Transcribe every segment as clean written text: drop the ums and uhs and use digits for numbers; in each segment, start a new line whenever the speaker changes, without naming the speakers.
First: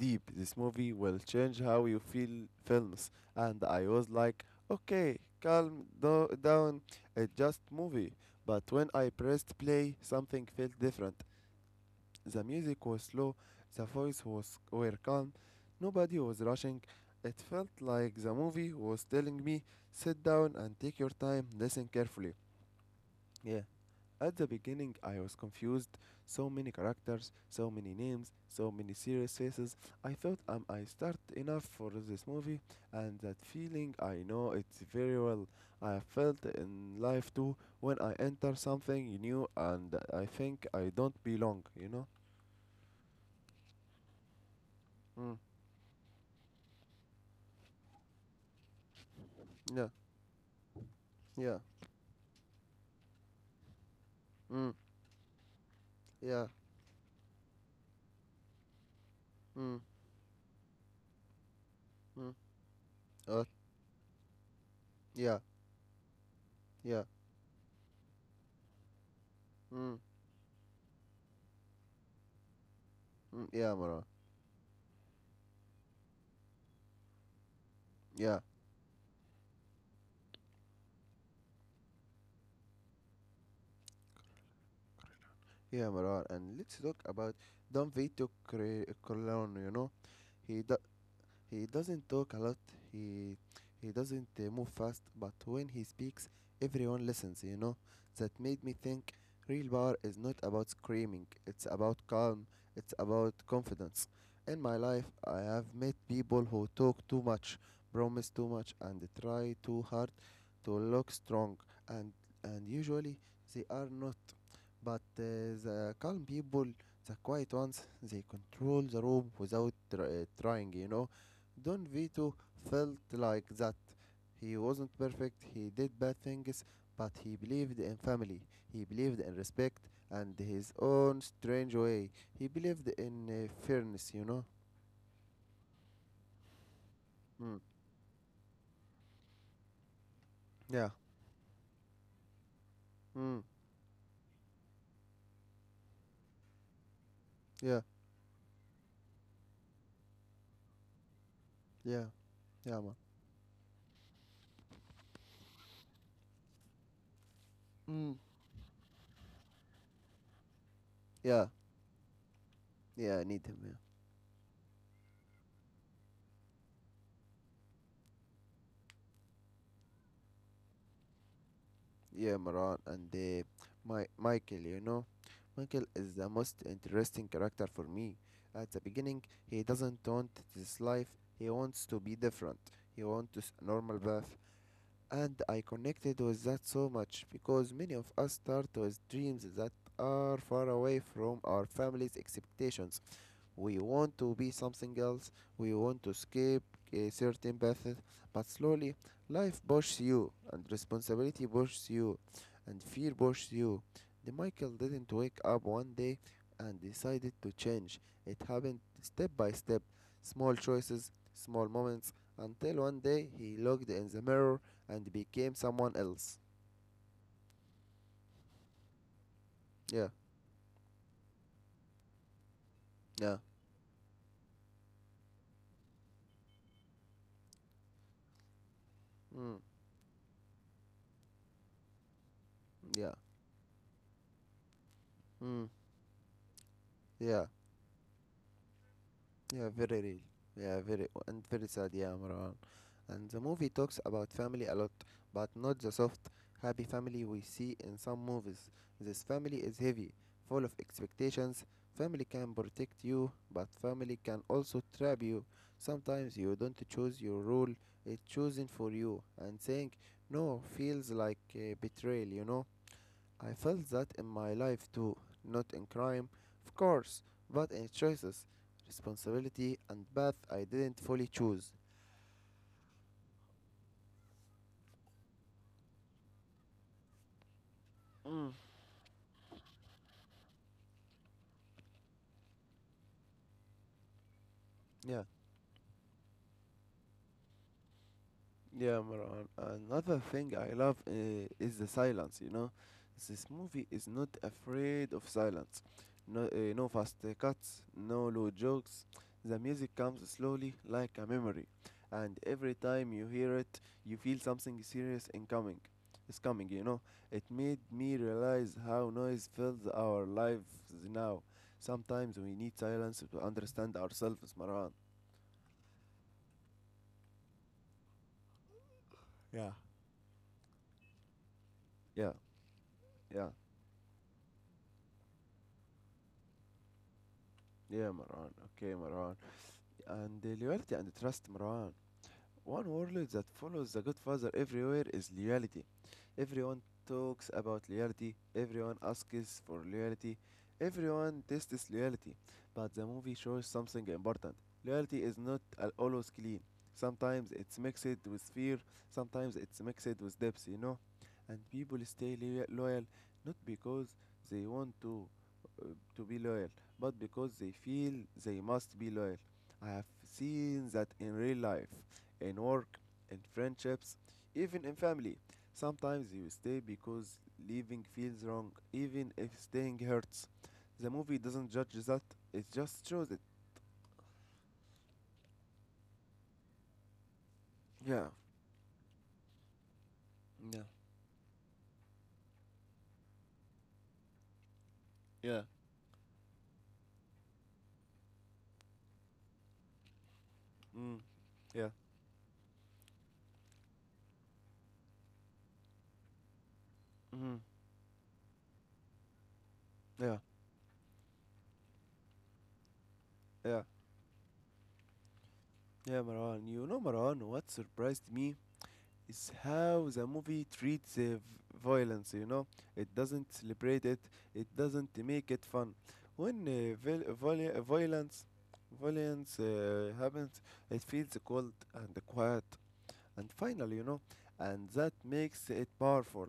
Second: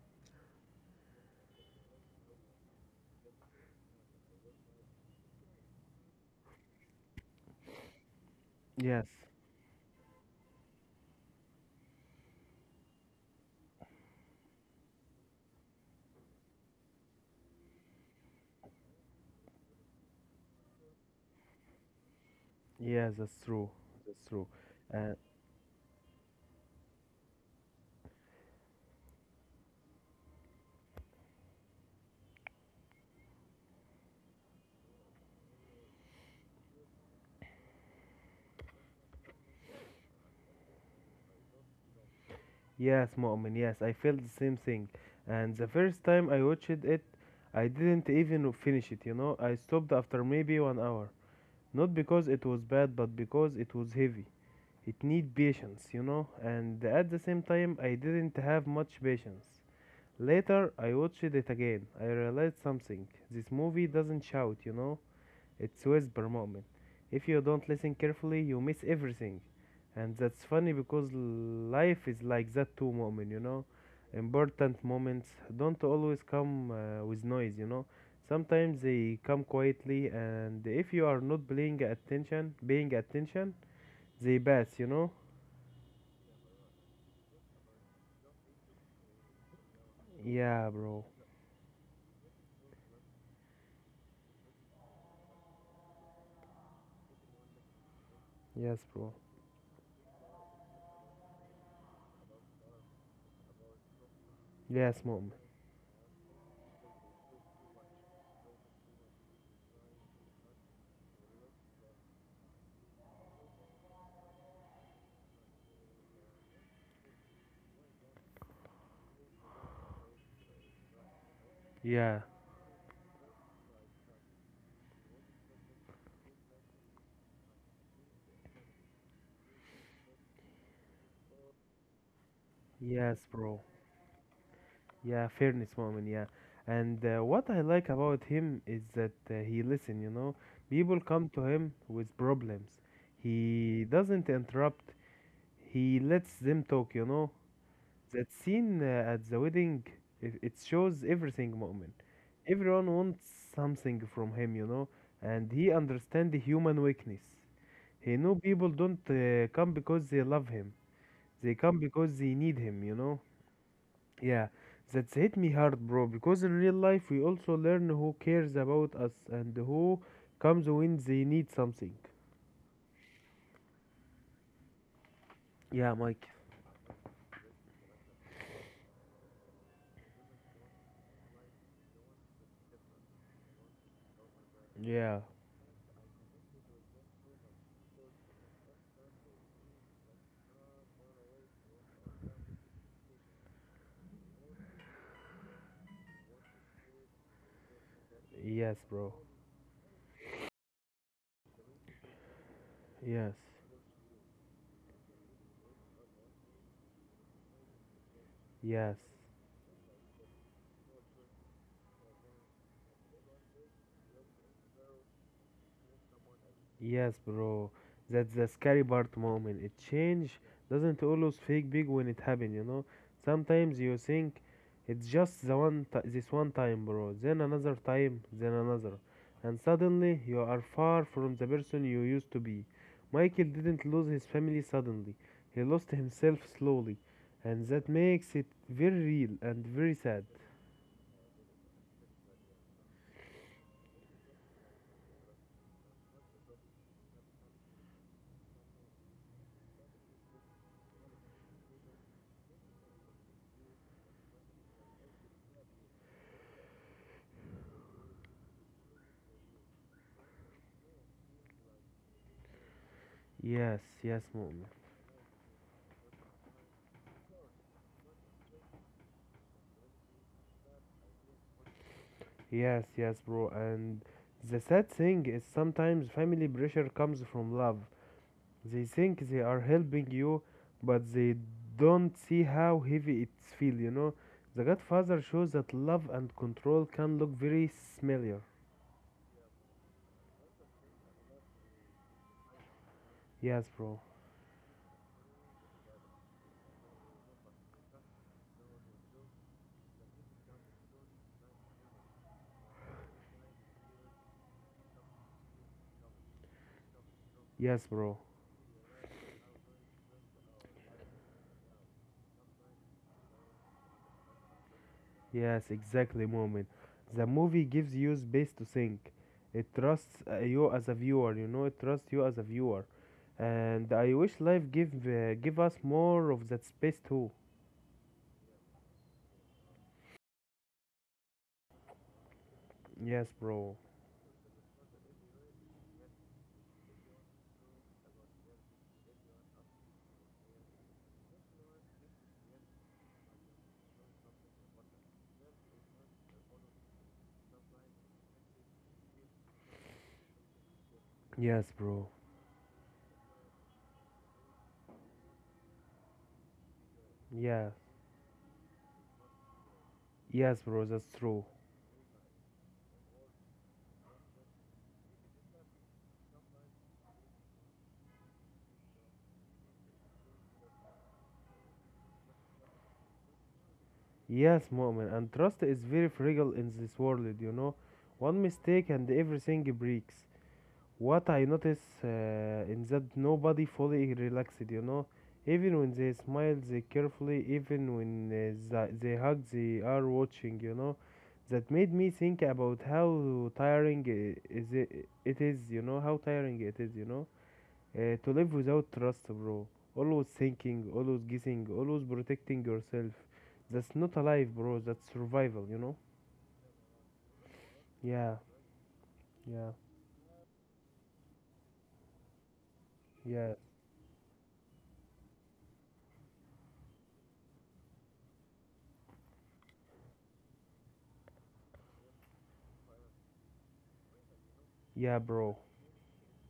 deep. This movie will change how you feel films. And I was like, okay, down. It's just movie. But when
Yes.
I pressed play, something felt different. The music was slow, the voice was were calm, nobody was rushing. It felt like the movie was telling me, sit down and take your time, listen carefully.
Yes, that's
Yeah.
true. That's
At
true.
the beginning,
Uh,
I was confused. So many characters, so many names, so many serious faces. I thought, am I start enough for this movie? And that feeling, I know it very well. I have felt in life too when I enter something new and I think I don't belong, you know?
yes, Mu'min, yes, I felt the same thing.
Mm.
And the first time I watched it, I didn't even finish it. I stopped
Yeah.
after maybe 1 hour.
Yeah.
Not because it was bad but because it was heavy.
Mm.
It need patience,
Yeah.
and at the same time I didn't have much patience.
Mm.
Later, I watched it again. I
Mm.
realized something: this
Uh,
movie doesn't shout.
yeah.
It's whisper moment.
Yeah.
If you don't listen carefully, you miss everything.
Mm.
And that's funny because life is like that too, moment, you
Mm.
know.
Yeah, Marar.
Important moments don't always come with noise.
Yeah.
Sometimes they come quietly, and if you are not paying attention, they pass.
Yeah, Marar. And let's talk about Don Vito Corleone, you know? He,
Yeah,
do-
bro.
He doesn't talk a lot. He he doesn't move fast, but when he speaks, everyone listens, you know? That made me
Yes, bro.
think real power is not about screaming. It's about calm. It's about confidence. In my
Yes,
life,
moment.
I have met people who talk too much, promise too much, and try too hard to look strong, and usually they are not. But the calm people, the quiet ones, they control the room without trying, you know. Don
Yeah.
Vito felt like that. He wasn't perfect, he did bad things, but he believed in family, he believed in respect and his own strange way. He believed in
Yes, bro.
fairness, you know?
Yeah, fairness moment, yeah. And what
Mm.
I like about him is that he listen.
Yeah.
People come to him with problems.
Mm.
He doesn't interrupt. He lets them talk.
Yeah.
That scene at the wedding, it shows everything moment.
Yeah. Yeah,
Everyone
man.
wants something from him, and he understands the human weakness.
Mm.
He know people don't come because they love him.
Yeah.
They come because they need him, you
Yeah,
know.
I need him. Yeah.
Yeah, that's hit me hard, bro, because in real life we also learn who cares about us and who comes when they need something.
Yeah, Maran, and my Michael, you know, Michael
Yeah,
is
Mike.
the most interesting character for me. At the beginning, he doesn't want this life. He wants to be different. He wants a normal path,
Yeah,
and I connected with that so much because many of us start with dreams that are far away from our family's expectations. We want to be something else. We want to escape a certain paths. But
yes,
slowly,
bro.
life pushes you, and responsibility pushes you, and fear
Yes,
pushes you. The Michael didn't wake up one day and decided to change. It happened
yes.
step by step, small choices, small moments, until one day he looked in the mirror and became someone else.
Yes, bro. That's the scary part moment. It
Yeah,
change doesn't always fake big when it happen.
yeah,
Sometimes you think it's just the one ti this one time, bro. Then another time, then another.
mm,
And suddenly you are far from the person you used to be.
yeah,
Michael didn't lose his family suddenly. He
mm,
lost himself slowly.
yeah.
And that makes it very real and
Yeah,
very
very real.
sad.
Yeah, very and very sad, yeah, Marwan. And the movie talks about family a lot, but not the soft, happy family we see in some movies. This family is heavy, full of expectations. Family can protect you, but family can also trap you. Sometimes you don't choose your role, it's chosen for you, and saying no feels like betrayal, you know? I
Yes,
felt that
yes,
in my
mom.
life too, not in crime, of course, but in choices, responsibility, and path I didn't fully choose.
Yes, yes, bro. And the sad thing is sometimes family pressure comes from love.
Mm.
They think they are helping you, but they don't see how heavy it feels, you know? The Godfather
Yeah.
shows that love and control can look very similar.
Yeah, Marwan. Another thing I love is the silence, you know. This
Yes,
movie
bro.
is not afraid of silence. No fast cuts, no low jokes. The music comes slowly like a memory, and every time you hear it, you feel something serious incoming. It's coming, you know. It made
Yes, bro.
me realize how noise fills our lives now. Sometimes we need silence to understand ourselves, Marwan.
Yes, exactly, moment. The movie gives you space to think.
Yeah.
It trusts you as a viewer, you know? It trusts you
Yeah,
as a viewer.
yeah,
And I wish life give us more of that space too.
yeah, Marwan. Okay, Marwan. And they loyalty and trust مروان One
Yes,
word that
bro.
follows The Godfather everywhere is loyalty. Everyone talks about loyalty, everyone asks for loyalty, everyone tests loyalty. But the movie shows something important. Loyalty is not always clean. Sometimes it's mixed with fear, sometimes it's mixed with depth, you know? And
Yes,
people
bro.
stay loya- loyal not because they want uh, to be loyal, but because
Yeah.
they feel they must be loyal. I have
Yes, bro.
seen
That's
that in
true.
real life in work, in friendships, even in family. Sometimes you stay because leaving feels wrong, even if staying hurts. The movie doesn't judge that, it just shows it.
Yes, moment. And trust is very fragile in this world.
Yeah,
One mistake and everything breaks.
yeah,
What I notice in that nobody fully relaxed.
yeah,
Even when they smile, they carefully. Even when they hug, they are watching.
mm,
That
yeah,
made me think about how tiring is it is. How tiring it is, you know
mm,
Uh, to live without trust, bro. Always
yeah,
thinking, always guessing, always protecting yourself.
yeah,
That's not alive, bro. That's survival, you know?
yeah, Marwan. You know, Marwan, what surprised
Yeah,
me? Is
yeah,
how the movie treats violence, you know. It
yeah,
doesn't celebrate it, it doesn't make it fun. When violence happens, it feels cold and quiet and final, you know, and that
yeah, bro.
makes it powerful.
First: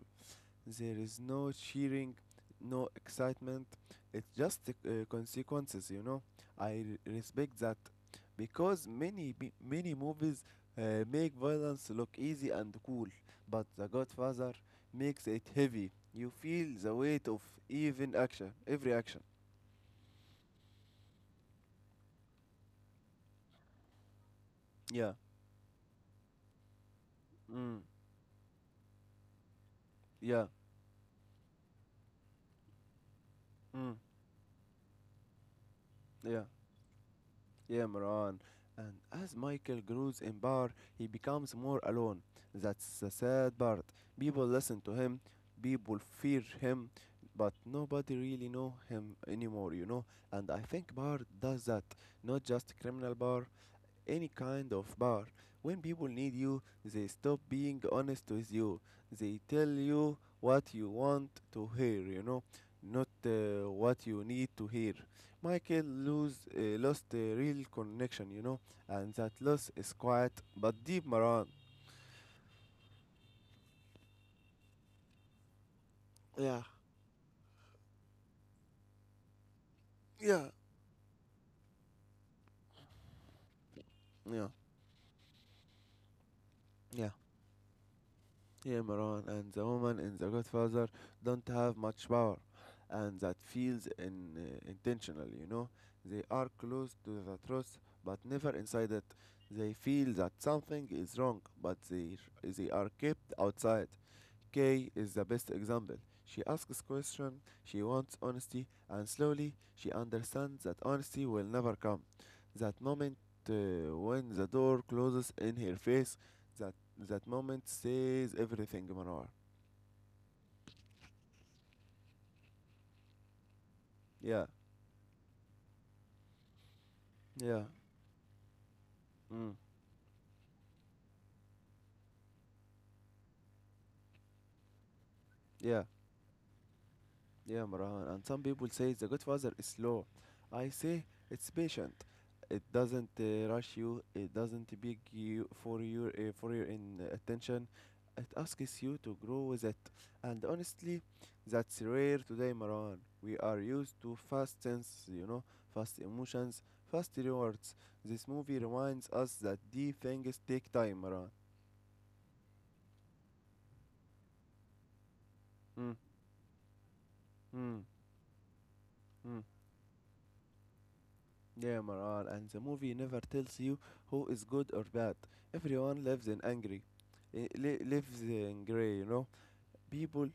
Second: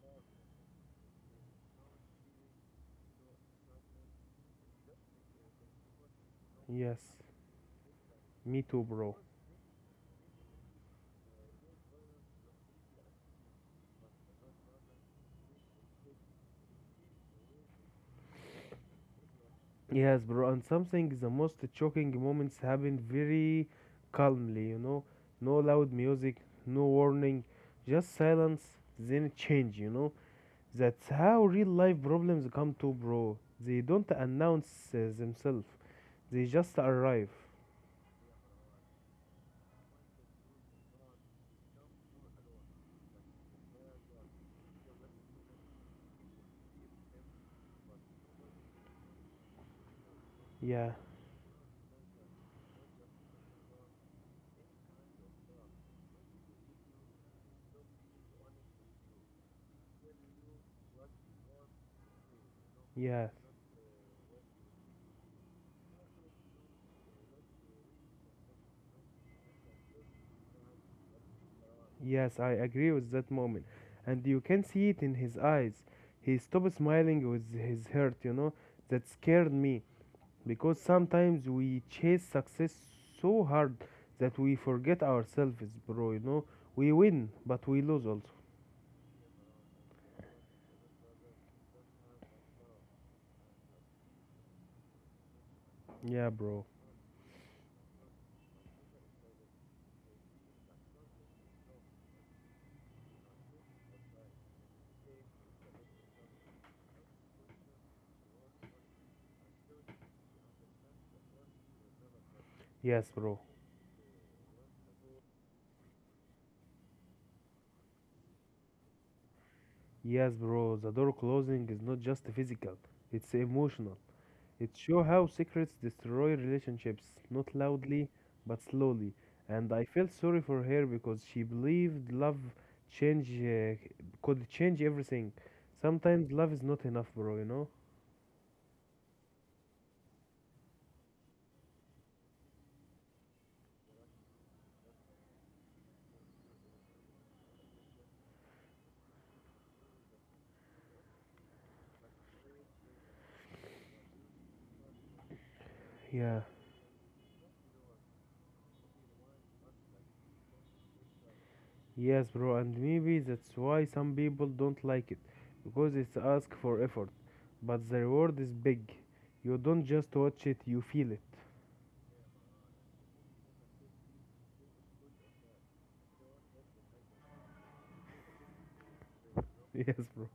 There is no cheering, no excitement. It's just consequences, you know. I re-
Yes,
respect that
me too,
because
bro.
many movies make violence look easy and cool, but The Godfather makes it heavy. You feel the weight of every action.
Yes, bro. And something, the most shocking moments happened very calmly, you know?
Yeah.
No loud music, no warning,
Mm.
just silence, then change, you know?
Yeah.
That's how real life problems come to, bro. They
Mm.
don't announce themselves.
Yeah.
They just arrive.
Yeah, Moran. And as Michael grows in power, he becomes more alone. That's the sad part. People listen to him, people fear him, but nobody really know him anymore, you know? And I
Yeah,
think Bar does that. Not just criminal Bar, any kind of bar. When people need you, they stop being honest with you. They tell you what you want to hear, you know, not
yeah,
what you need to hear. Michael lost a real connection, you know, and that loss is quiet but deep, Maran.
yes, I agree with that moment. And you can see it in his eyes. He
Yeah,
stopped smiling with his hurt. That scared me.
yeah.
Because sometimes we chase success so hard that
Yeah,
we forget ourselves, bro. We
yeah.
win, but we lose also.
Yeah, Maran, and the woman in The Godfather don't have much power, and that feels intentional, you know. They
Yeah,
are
bro.
close to the truth, but never inside it. They feel that something is wrong, but they are kept outside. Kay is the best example. She asks questions, she wants honesty, and slowly she understands that honesty will never come. That
Yes,
moment
bro.
when the door closes in her face, that moment says everything, Manor.
Yes, bro. The door closing is not just physical, it's emotional.
Yeah,
It shows how secrets destroy relationships, not
yeah,
loudly, but slowly.
mm,
And I felt sorry for her because she believed love change could change everything.
yeah.
Sometimes love is not enough, bro, you
Yeah,
know?
Marwan. And some people say The Godfather is slow. I say it's patient. It doesn't rush you. It doesn't beg you for your in attention. It asks you to grow with it. And honestly, that's rare today, Marwan. We are used to fast sense, you know, fast
Yeah.
emotions, fast rewards. This movie reminds us that deep things take time, Marwan.
Yes, bro, and maybe that's why some people don't like it because
Mm,
it's ask for effort,
mm,
but the reward is big.
mm.
You don't just watch it, you feel it.
Yeah, Maran, and the movie never tells you who is good or bad. Everyone lives in angry, lives in gray, you know.
Yes,
People
bro.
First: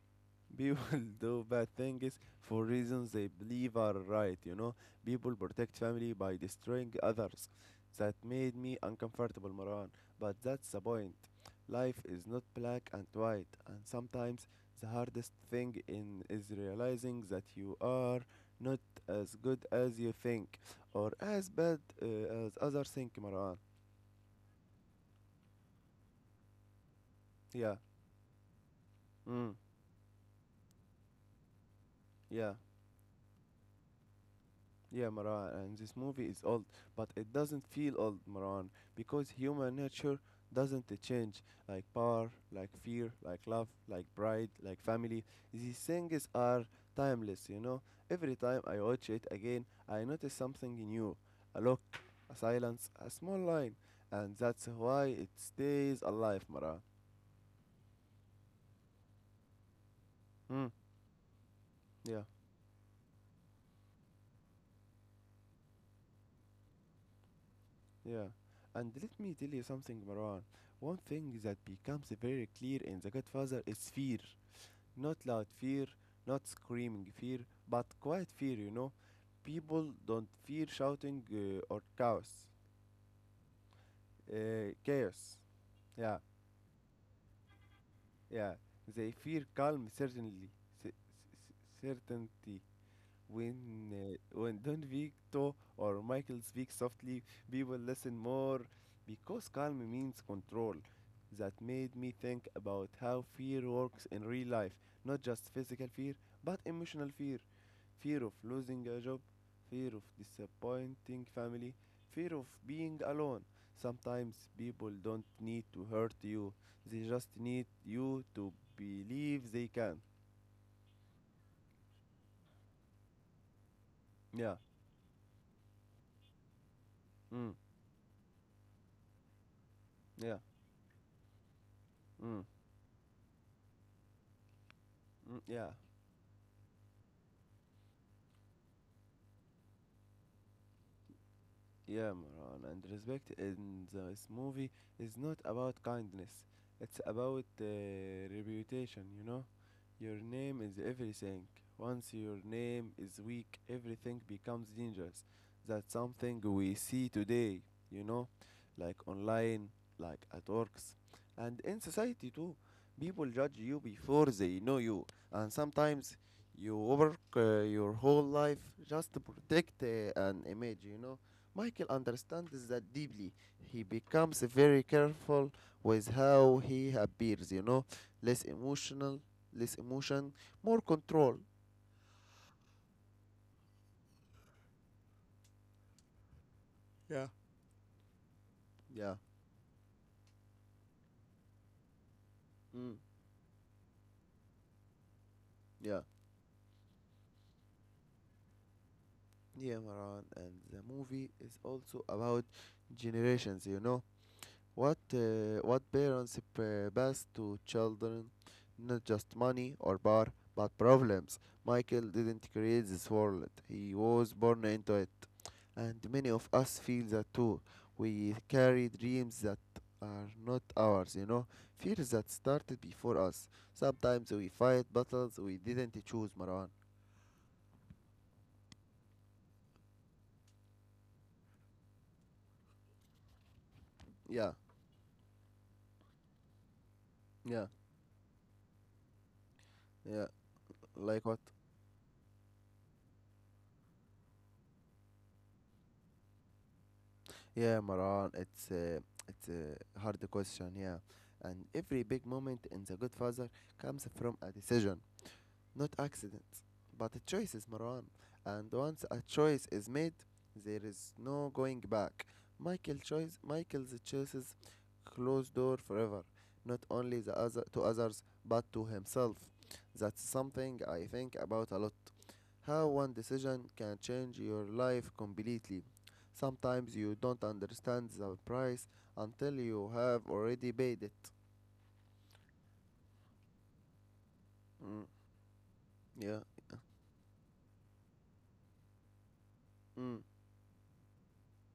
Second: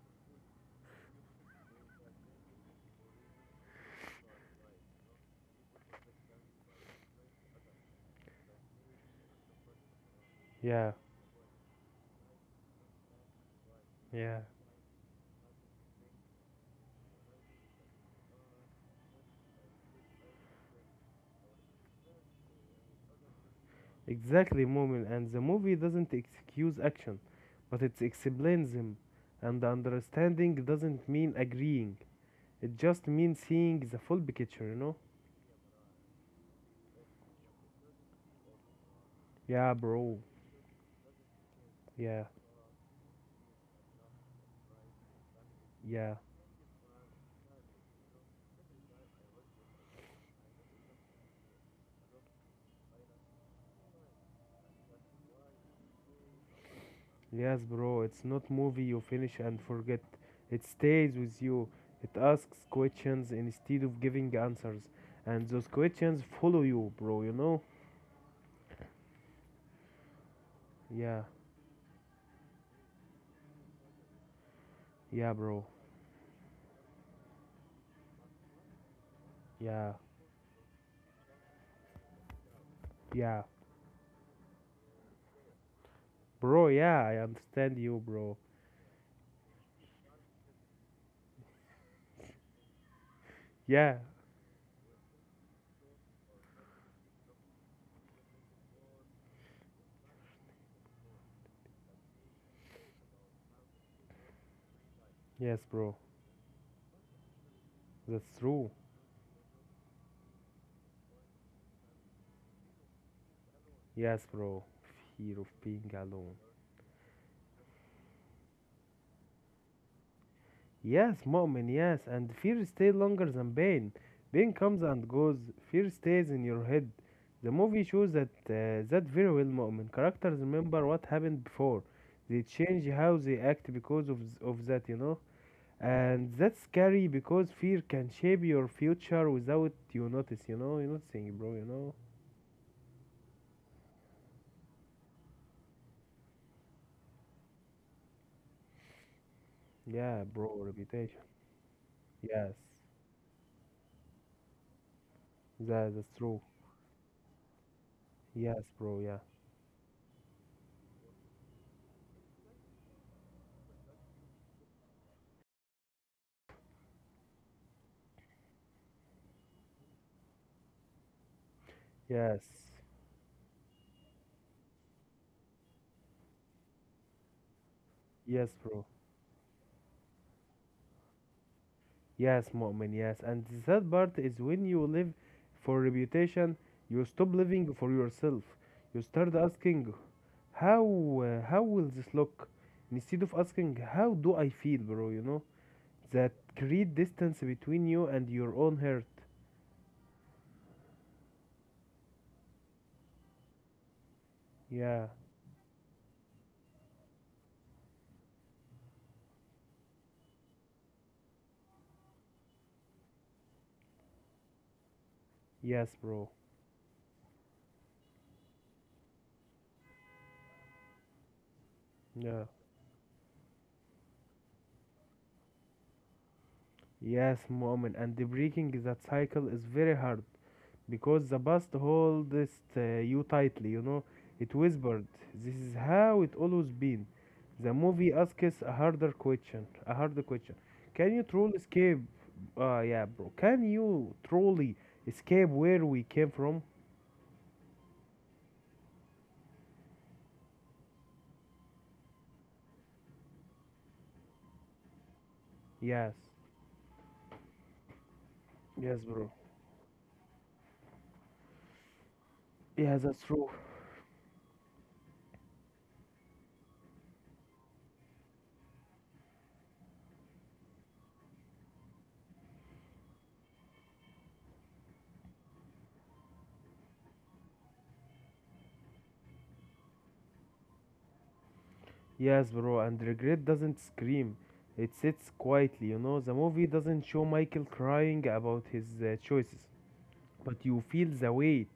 People do bad things for reasons they believe are right, you know. People protect family by destroying others. That made me uncomfortable, Marwan. But that's the
Yeah,
point. Life is not black and white, and
yeah.
sometimes the hardest thing in is realizing that you are not as good as you think, or as bad as others think, Marwan.
Exactly, moment, and the movie doesn't excuse action,
Yeah.
but it explains them.
Mm.
And understanding doesn't mean agreeing,
Yeah.
it just means seeing the full picture, you know?
Yeah, Maran, and this movie is old, but it doesn't feel old, Maran, because
Yeah,
human nature
bro.
doesn't change. Like
Yeah,
power, like fear, like love, like pride, like family. These
yeah.
things are timeless, you know. Every time I watch it again, I notice something new a look, a silence, a small line, and that's why it stays alive, Maran.
Yes, bro, it's not movie you finish and forget. It
Hmm,
stays with you. It
yeah,
asks questions instead of giving answers. And those questions follow you, bro, you know?
yeah. And let me tell you something, Maran. One
Yeah,
thing that becomes very clear in The Godfather is fear not
yeah,
loud
bro.
fear, not screaming fear, but quiet fear, you know.
Yeah,
People don't fear shouting or chaos.
yeah.
Chaos. Yeah,
Bro, yeah, I understand you, bro.
yeah. They fear calm, certainly. Certainty. When
Yeah.
uh, when Don Vito or Michael speak softly, people listen more because calm means control. That made me think about how fear works in real life, not just
Yes,
physical
bro.
fear, but emotional fear. Fear
That's
of
true.
losing a job, fear of disappointing family, fear of being alone.
Yes,
Sometimes
bro.
people don't
Fear of
need to
being
hurt
alone.
you, they just need you to believe they can.
Yes, moment, yes. And fear stays longer than pain. Pain
Yeah.
comes and goes. Fear stays in your head. The
Mm.
movie shows that very well, moment.
Yeah.
Characters remember what happened before. They
Mm.
change how they act because of that.
Mm. Yeah.
And that's scary because fear can shape your future without you notice, you know. You noticing, bro.
Yeah, Maran, and respect in this movie is not about kindness. It's about reputation, you know? Your
Yeah, bro,
name is
reputation.
everything. Once your
Yes,
name is weak, everything becomes dangerous. That's
that's
something
true.
we see today, you know?
Yes, bro.
Like
Yeah.
online, like at works, and in society too. People judge you before they know you, and sometimes you work your whole life just to protect an image, you know? Michael
Yes.
understands that deeply. He becomes very careful with how he appears, you know, less
Yes, bro.
emotional, less emotion, more control.
Yes, Mu'min. Yes. And the sad part is when you live for reputation, you
Yeah.
stop living for yourself. You
Yeah.
start asking, how will this look?
Mm.
Instead of asking, how do I feel, bro? You know
Yeah.
that create distance between you and your own heart.
Yeah, Maran. And the movie is also about generations, you know. What
Yeah.
uh, what parents p- pass to children, not just money or bar, but problems. Michael didn't create this world; he was born into it, and
Yes,
many
bro.
of us feel that too. We carry dreams that are not ours, you know, fears that
Yeah.
started before us. Sometimes we fight battles we didn't choose, Marwan.
Yes, Mu'min. And the breaking that cycle is very hard. Because the past holds you tightly.
Yeah,
It whispered, "This is how it always been."
yeah,
The movie asks a harder question. A harder
yeah.
question. Can you
Like what?
truly escape? Yeah, bro. Can you truly escape where we came from?
Yeah, Maran, it's a hard question, yeah. And every big moment in The Good Father comes from a decision, not
Yes.
accidents, but choices, Maran. And
Yes,
once a
bro.
choice is made, there is no going back.
Yeah, that's true.
Michael's choices closed door forever, not only the other to others but to himself. That's something I think about a lot. How one decision can change your life completely. Sometimes you don't understand the price until you have already paid it.
Yes, bro. And regret doesn't scream. It
Mm,
sits quietly. The
yeah.
movie
Yeah.
doesn't show Michael crying about his choices,
Mm.
but you feel the weight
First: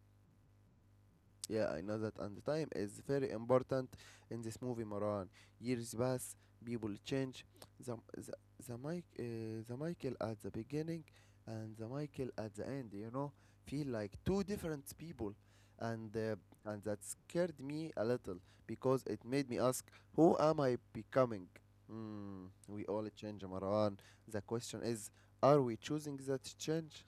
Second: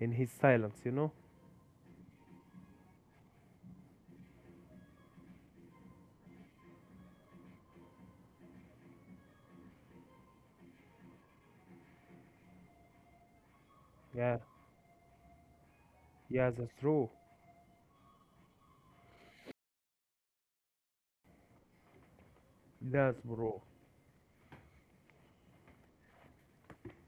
in his silence.
Yeah, I know that, and time is very important in this movie, Maran. Years pass, people change. The the the Michael at the beginning, and the Michael at the end. You know, feel like
Yeah,
two different people, and
yeah, that's
and that
true.
scared me a little because it made me ask, who am I becoming? Mm, we all
Yes,
change,
bro.
Maran. The question is, are we choosing that change?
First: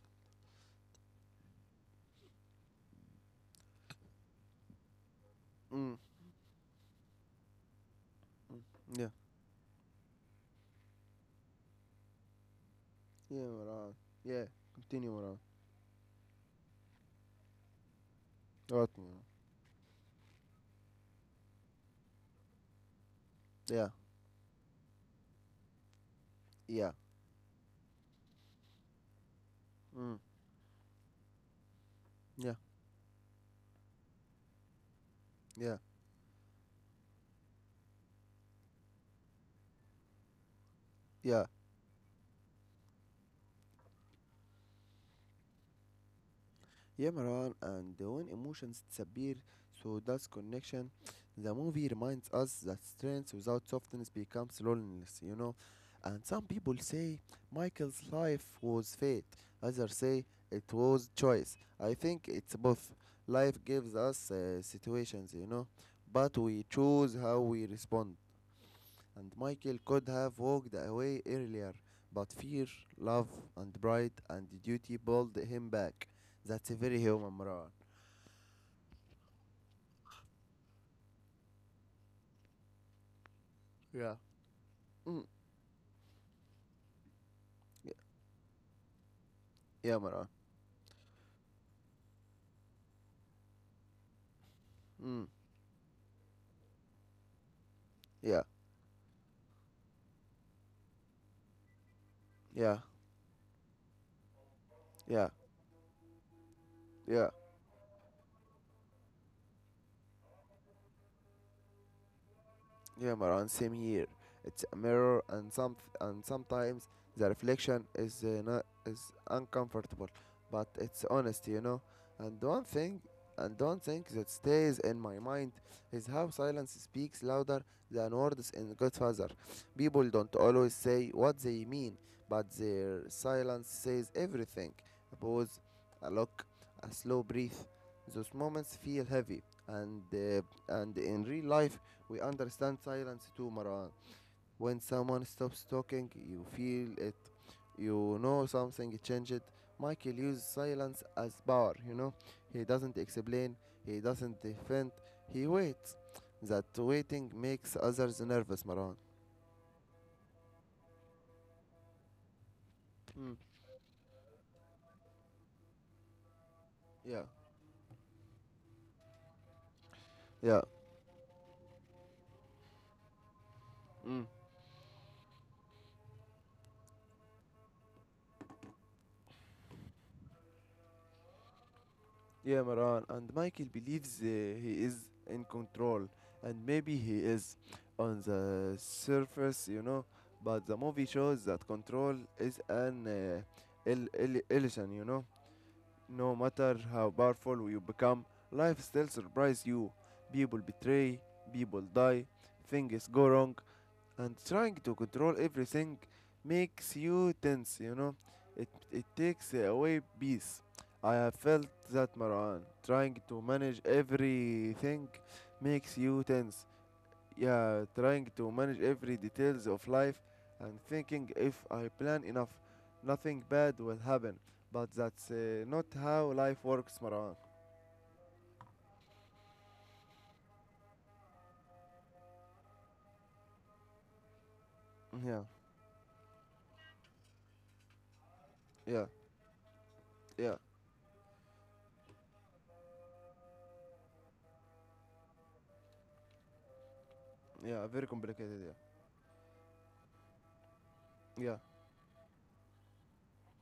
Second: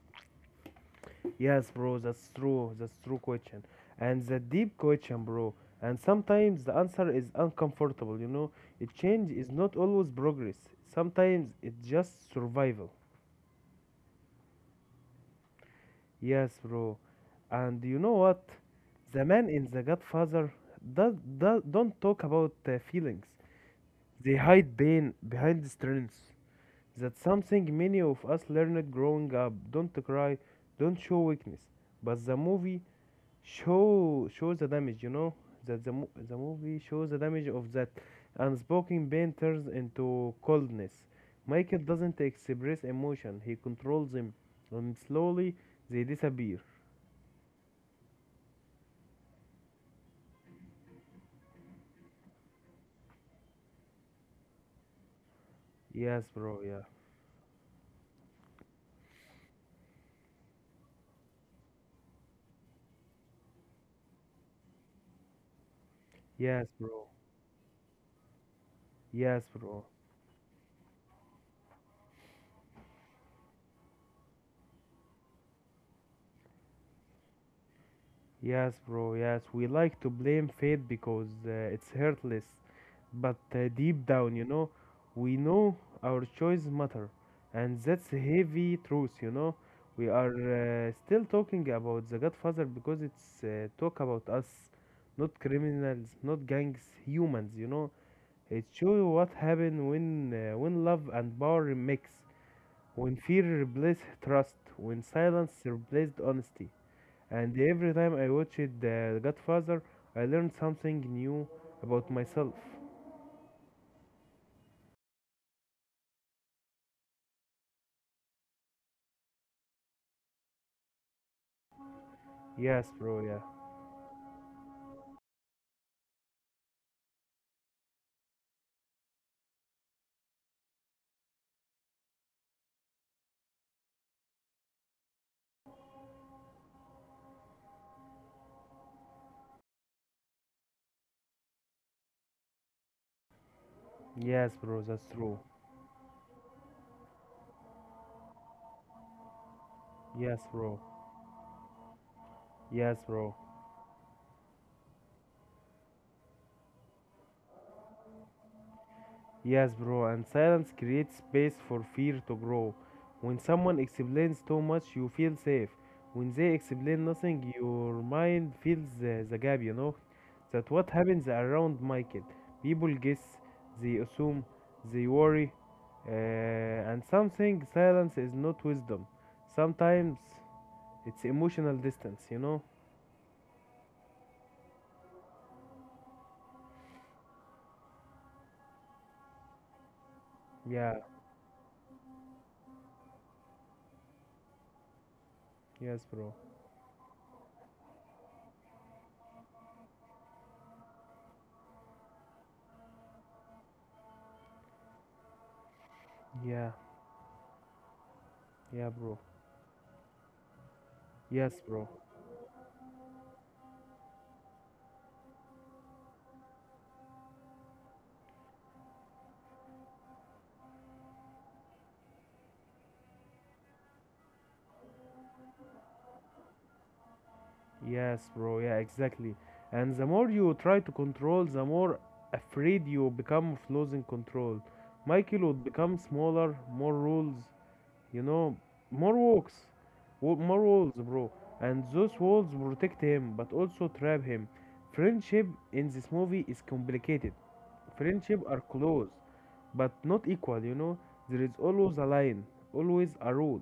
Yes, bro, that's true. That's true question. And the deep question, bro.
Mm, mm,
And sometimes the answer is uncomfortable. A
yeah,
change is not always progress. Sometimes it's just survival.
yeah, Maran. Yeah, continue, Maran.
Yes, bro. And you know what?
Right, Marwan.
The man in The Godfather don't talk about feelings.
Yeah,
They hide pain behind strength.
yeah,
That's something many of us learned growing up. Don't
mm,
cry, don't show weakness. But the
yeah,
movie shows the damage, you know?
yeah,
That the movie shows the damage of that unspoken pain turns into coldness.
yeah.
Michael doesn't express emotion, he controls them, and slowly they disappear.
Yeah, Marwan, and when emotions disappear, so does connection. The movie reminds us that strength without softness becomes loneliness, you know.
Yes,
And some
bro,
people
yeah.
say Michael's life was fate, others say it was choice. I think it's both. Life gives us situations, you know, but we
Yes, bro.
choose how we respond. And
Yes,
Michael
bro.
could have walked away earlier, but fear, love, and pride and duty pulled him back. That's a very human Marwan.
Yes, bro, yes. We like to blame fate because it's hurtless. But deep
Yeah.
down,
Mm.
we know our choices matter. And
Yeah,
that's a heavy truth.
yeah
We
Marwan.
are still talking about The Godfather because it's talk about us,
Mm.
not criminals, not gangs, humans.
Yeah,
It shows what happens when love and power mix,
yeah,
when fear replaces trust, when
yeah,
silence replaces honesty.
yeah.
And every time I watched The Godfather, I learned something new about myself.
Yeah, Maran, same here. It's a mirror, and sometimes the reflection is not is uncomfortable, but it's honest, you know. And one
Yes,
thing,
bro, yeah.
and one thing that stays in my mind is how silence speaks louder than words in Godfather. People don't always say what they mean, but their silence says everything. A pause, a look, a slow breath. Those moments feel heavy, and uh, and in real life we understand silence too, Marwan.
Yes,
When
bro, that's
someone
true.
stops talking, you feel it. You know something changed. Michael
Yes,
uses
bro.
silence as power, you know. He
Yes,
doesn't
bro.
explain, he doesn't defend, he waits. That waiting makes others nervous, Marwan.
Yes, bro, and silence creates space for fear to grow.
Mm.
When someone explains too much, you feel safe. When they explain
Yeah.
nothing, your mind fills the gap, you know?
Yeah.
That what happens around Michael. People guess, they
Mm.
assume, they worry, uh, and something silence is not wisdom. Sometimes it's emotional distance, you
Yeah,
know?
Maran. And Michael believes he is in control, and maybe he is on the surface, you know. But the
Yeah,
movie shows that control is an illusion, you know.
yes,
No
bro.
matter how powerful you become, life still surprises you. People betray, people die, things go wrong, and trying to control everything
Yeah,
makes you tense, you know. It,
yeah,
it
bro.
takes away peace. I have
Yes,
felt
bro.
that, Marwan. Trying to manage everything makes you tense. Yeah, trying to manage every details of life and thinking if I plan enough, nothing bad will happen. But that's not how life works, Marwan.
Yes, bro. Yeah, exactly. And the more you try to control, the more afraid you become of losing control.
Yeah,
Michael would become smaller, more rules, you know,
yeah,
more walks,
yeah,
more walls, bro. And those walls protect him, but also trap him. Friendship in this movie is complicated.
yeah. Very
Friendship
complicated.
are
Yeah,
close, but not equal. There is
yeah,
always a line, always a rule.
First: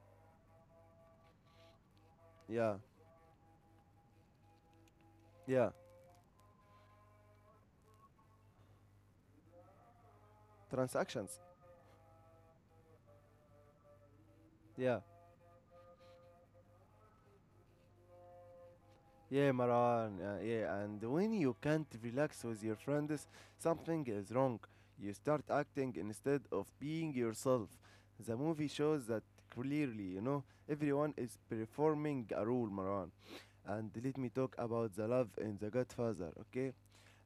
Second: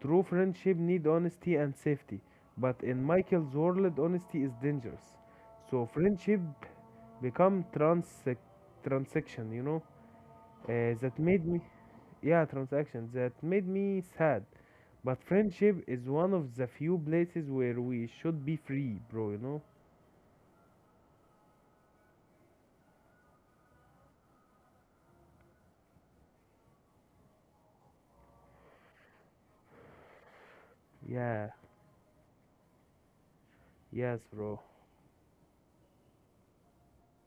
True friendship need honesty and safety,
yeah,
but in Michael's world, honesty is dangerous.
yeah.
So friendship become transaction. That
Transactions.
made me yeah, transaction, that made me sad,
Yeah,
but friendship is one of the few places where we should be free, bro you
Yeah,
know
Maran. Yeah, and when you can't relax with your friends, something is wrong. You start acting instead of being yourself. The movie shows that clearly, you know. Everyone is
Yeah.
performing a role, Maran. And let
Yes,
me talk
bro.
about the love in The Godfather, okay?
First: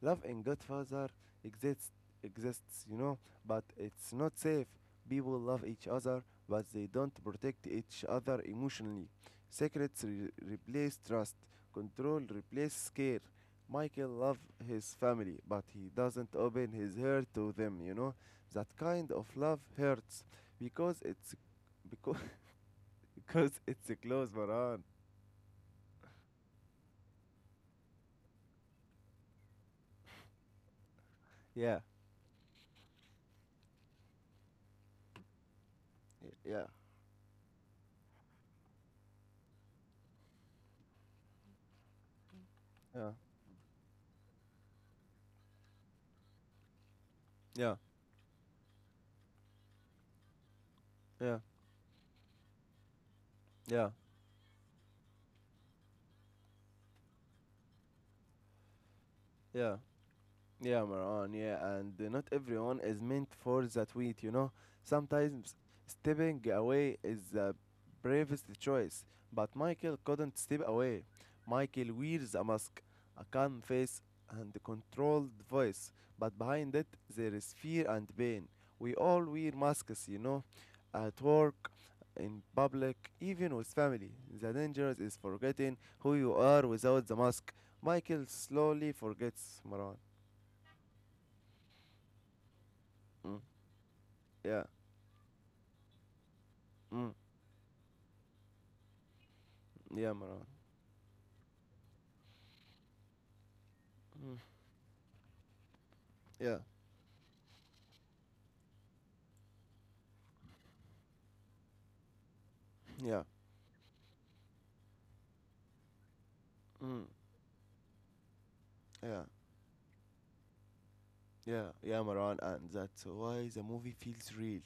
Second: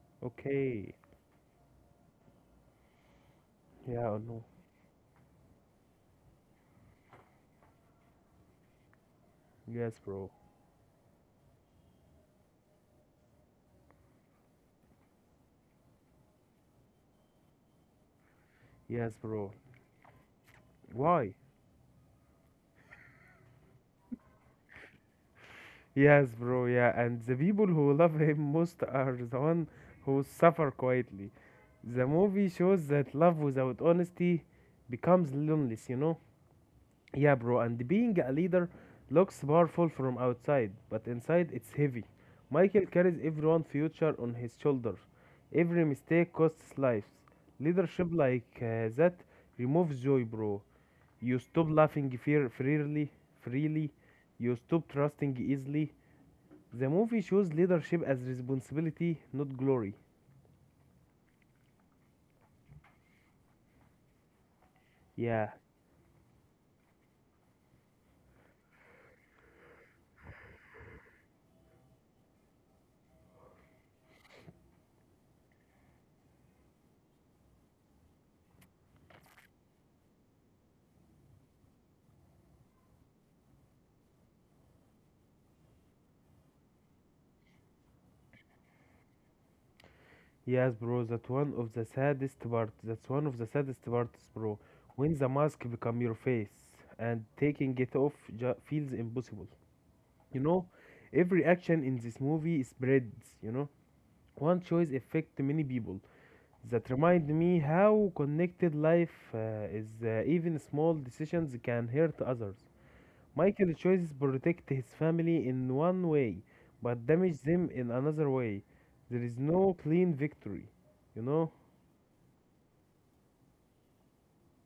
Love in
Okay.
Godfather exists, exists, you know, but it's
Yeah.
not
No.
safe. People love each other, but they don't protect each other emotionally.
Yes, bro.
Replace trust, control replace care. Michael loves his family, but he doesn't open his heart to them, you know. That kind
Yes,
of
bro.
love hurts because
Why?
it's because, because it's a close Maran.
Yes, bro. Yeah, and the people who love him most are the one who suffer quietly.
Yeah.
The movie shows that love without honesty becomes loneliness.
Yeah.
Yeah, bro, and being a leader looks powerful from outside, but inside it's heavy. Michael
Yeah.
carries everyone's future on his shoulders. Every mistake costs lives.
Yeah.
Leadership like that removes joy, bro.
Yeah.
You stop laughing fear freely,
Yeah.
freely. You stop trusting easily. The movie shows leadership as responsibility, not
Yeah.
glory.
Yeah, Maran, yeah, and not everyone is meant for that weight, you know.
Yeah,
Sometimes stepping away is the bravest choice, but Michael couldn't step away. Michael wears a mask, a calm face, and a controlled voice, but behind it there is fear and pain. We all wear masks, you know, at work, in public, even with family. The danger is forgetting who you are without the mask. Michael slowly forgets, Maran.
yes, bro, that one of the saddest part. That's one of
Mm.
the saddest parts, bro.
Yeah.
When the mask become your face
Mm.
and taking it off feels impossible.
Yeah,
You
Maran.
know, every action in this movie spreads. You know,
Mm.
one choice affect many people.
Yeah.
That remind me how connected life is. Even small decisions can hurt others.
Yeah.
Michael chooses protect his family in one way,
Mm.
but damage them in another way.
Yeah.
There is no clean victory. You know.
Yeah. Yeah, Maran. And that's why the movie feels real.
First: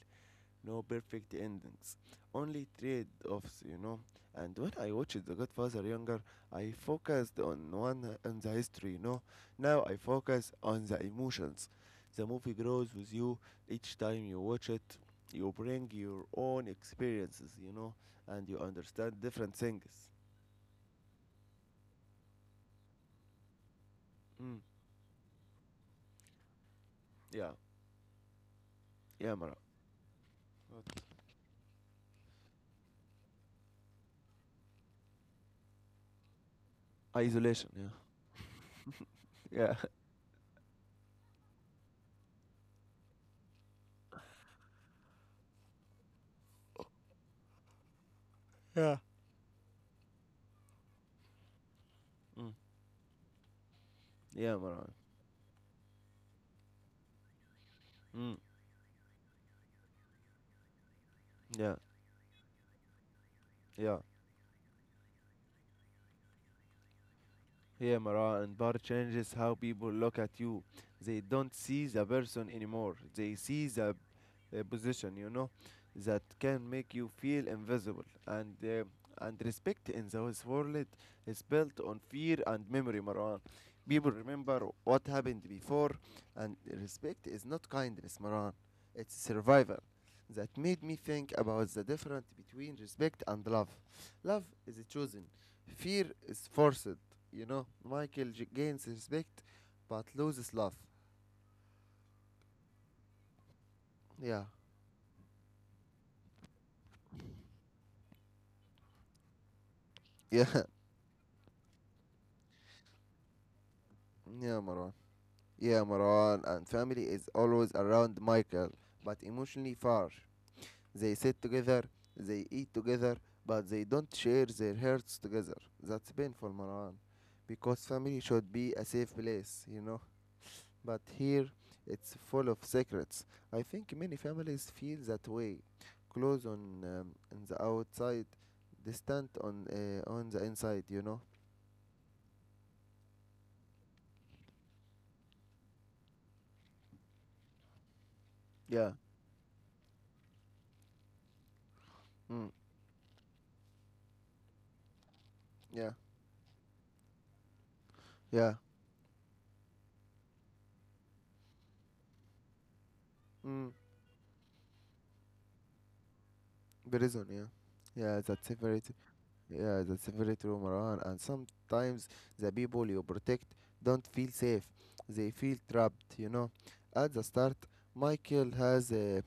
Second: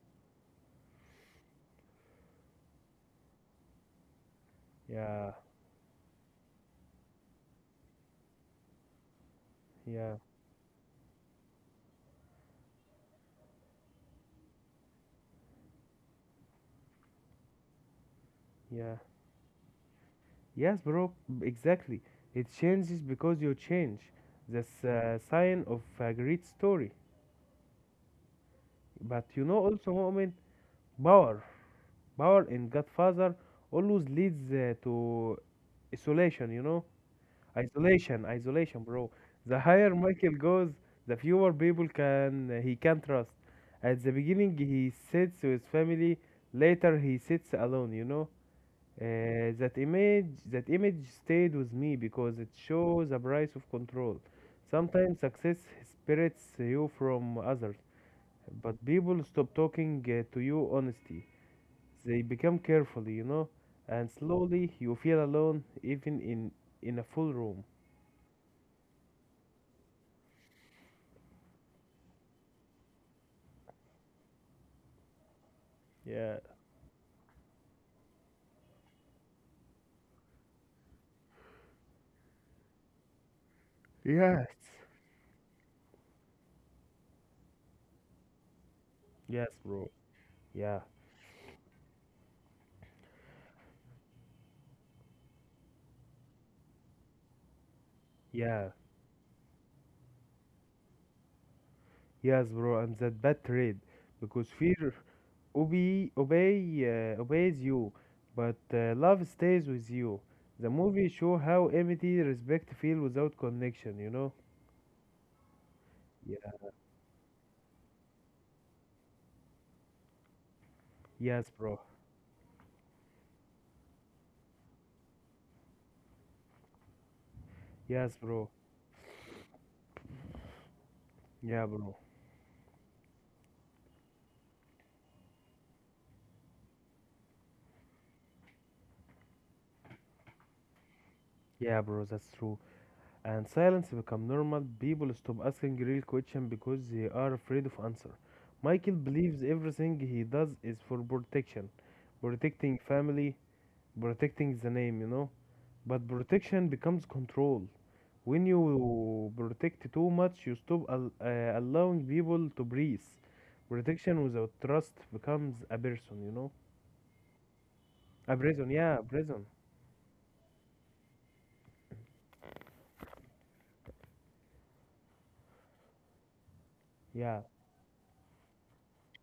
No perfect endings. Only trade offs, you know. And when I watched
Yeah,
The Godfather younger, I focused on one on the history, you know. Now I
yeah,
focus on the emotions. The movie grows with you each time you watch it. You bring your own experiences, you know, and you
yeah.
understand different things.
Yes, bro, exactly. It changes because you change.
Mm.
That's a sign of a great story.
Yeah.
But
Yeah,
you
Maran.
know also, moment power. Power in Godfather always leads to isolation, you know?
Isolation.
Isolation, isolation, bro.
Yeah.
The
Yeah.
higher Michael goes, the fewer people can he can trust. At the beginning, he sits with family. Later, he sits alone, you know?
Yeah.
That image stayed with me because it
Mm.
shows the price of control.
Yeah, man.
Sometimes success separates you from others,
Mm.
but people stop talking to you honestly.
Yeah.
They become careful, you know,
Yeah.
and slowly you feel alone even in a full room.
Yeah, Mara, and bar changes how people look at you. They don't see the person anymore. They see the position, you know, that
Yeah.
can make you feel invisible. And respect in this world is built on fear and memory, Maran. People
Yes.
remember what happened before, and respect is not kindness, Maran. It's
Yes,
survival.
bro.
That
Yeah.
made me think about the difference between respect and love. Love is chosen. Fear is forced, you know.
Yeah.
Gains respect but loses love.
Yes, bro, and that bad trade
Yeah.
because fear obeys you, but love stays with you.
Yeah,
The movie show how empty respect feel without connection. You know?
yeah, Marwan. Yeah, Marwan
Yeah.
and family is always around Michael, but emotionally far. They sit
Yes, bro.
together, they eat together, but they don't share their hearts together. That's painful, Marwan, because
Yes,
family
bro.
should be a safe place, you know. But here
Yeah, bro.
it's full of secrets. I think many families feel that way, close on the outside, distant on the inside. You know?
Yeah, bro. That's true. And silence become normal. People stop asking real question because they are afraid of answer.
Yeah.
Michael believes everything he does is for protection,
Mm.
protecting family, protecting the name, you know,
Yeah.
but protection becomes control. When
Yeah.
you protect too much, you stop allowing people to breathe.
Mm.
Protection without trust becomes a person, you know,
Prison. Yeah. Yeah.
a
That's
prison.
very. tr-
Yeah, a prison.
Yeah. That's very true, Marwan. And sometimes the people you protect don't feel safe. They feel trapped. You know. At the
Yeah,
start, Michael has a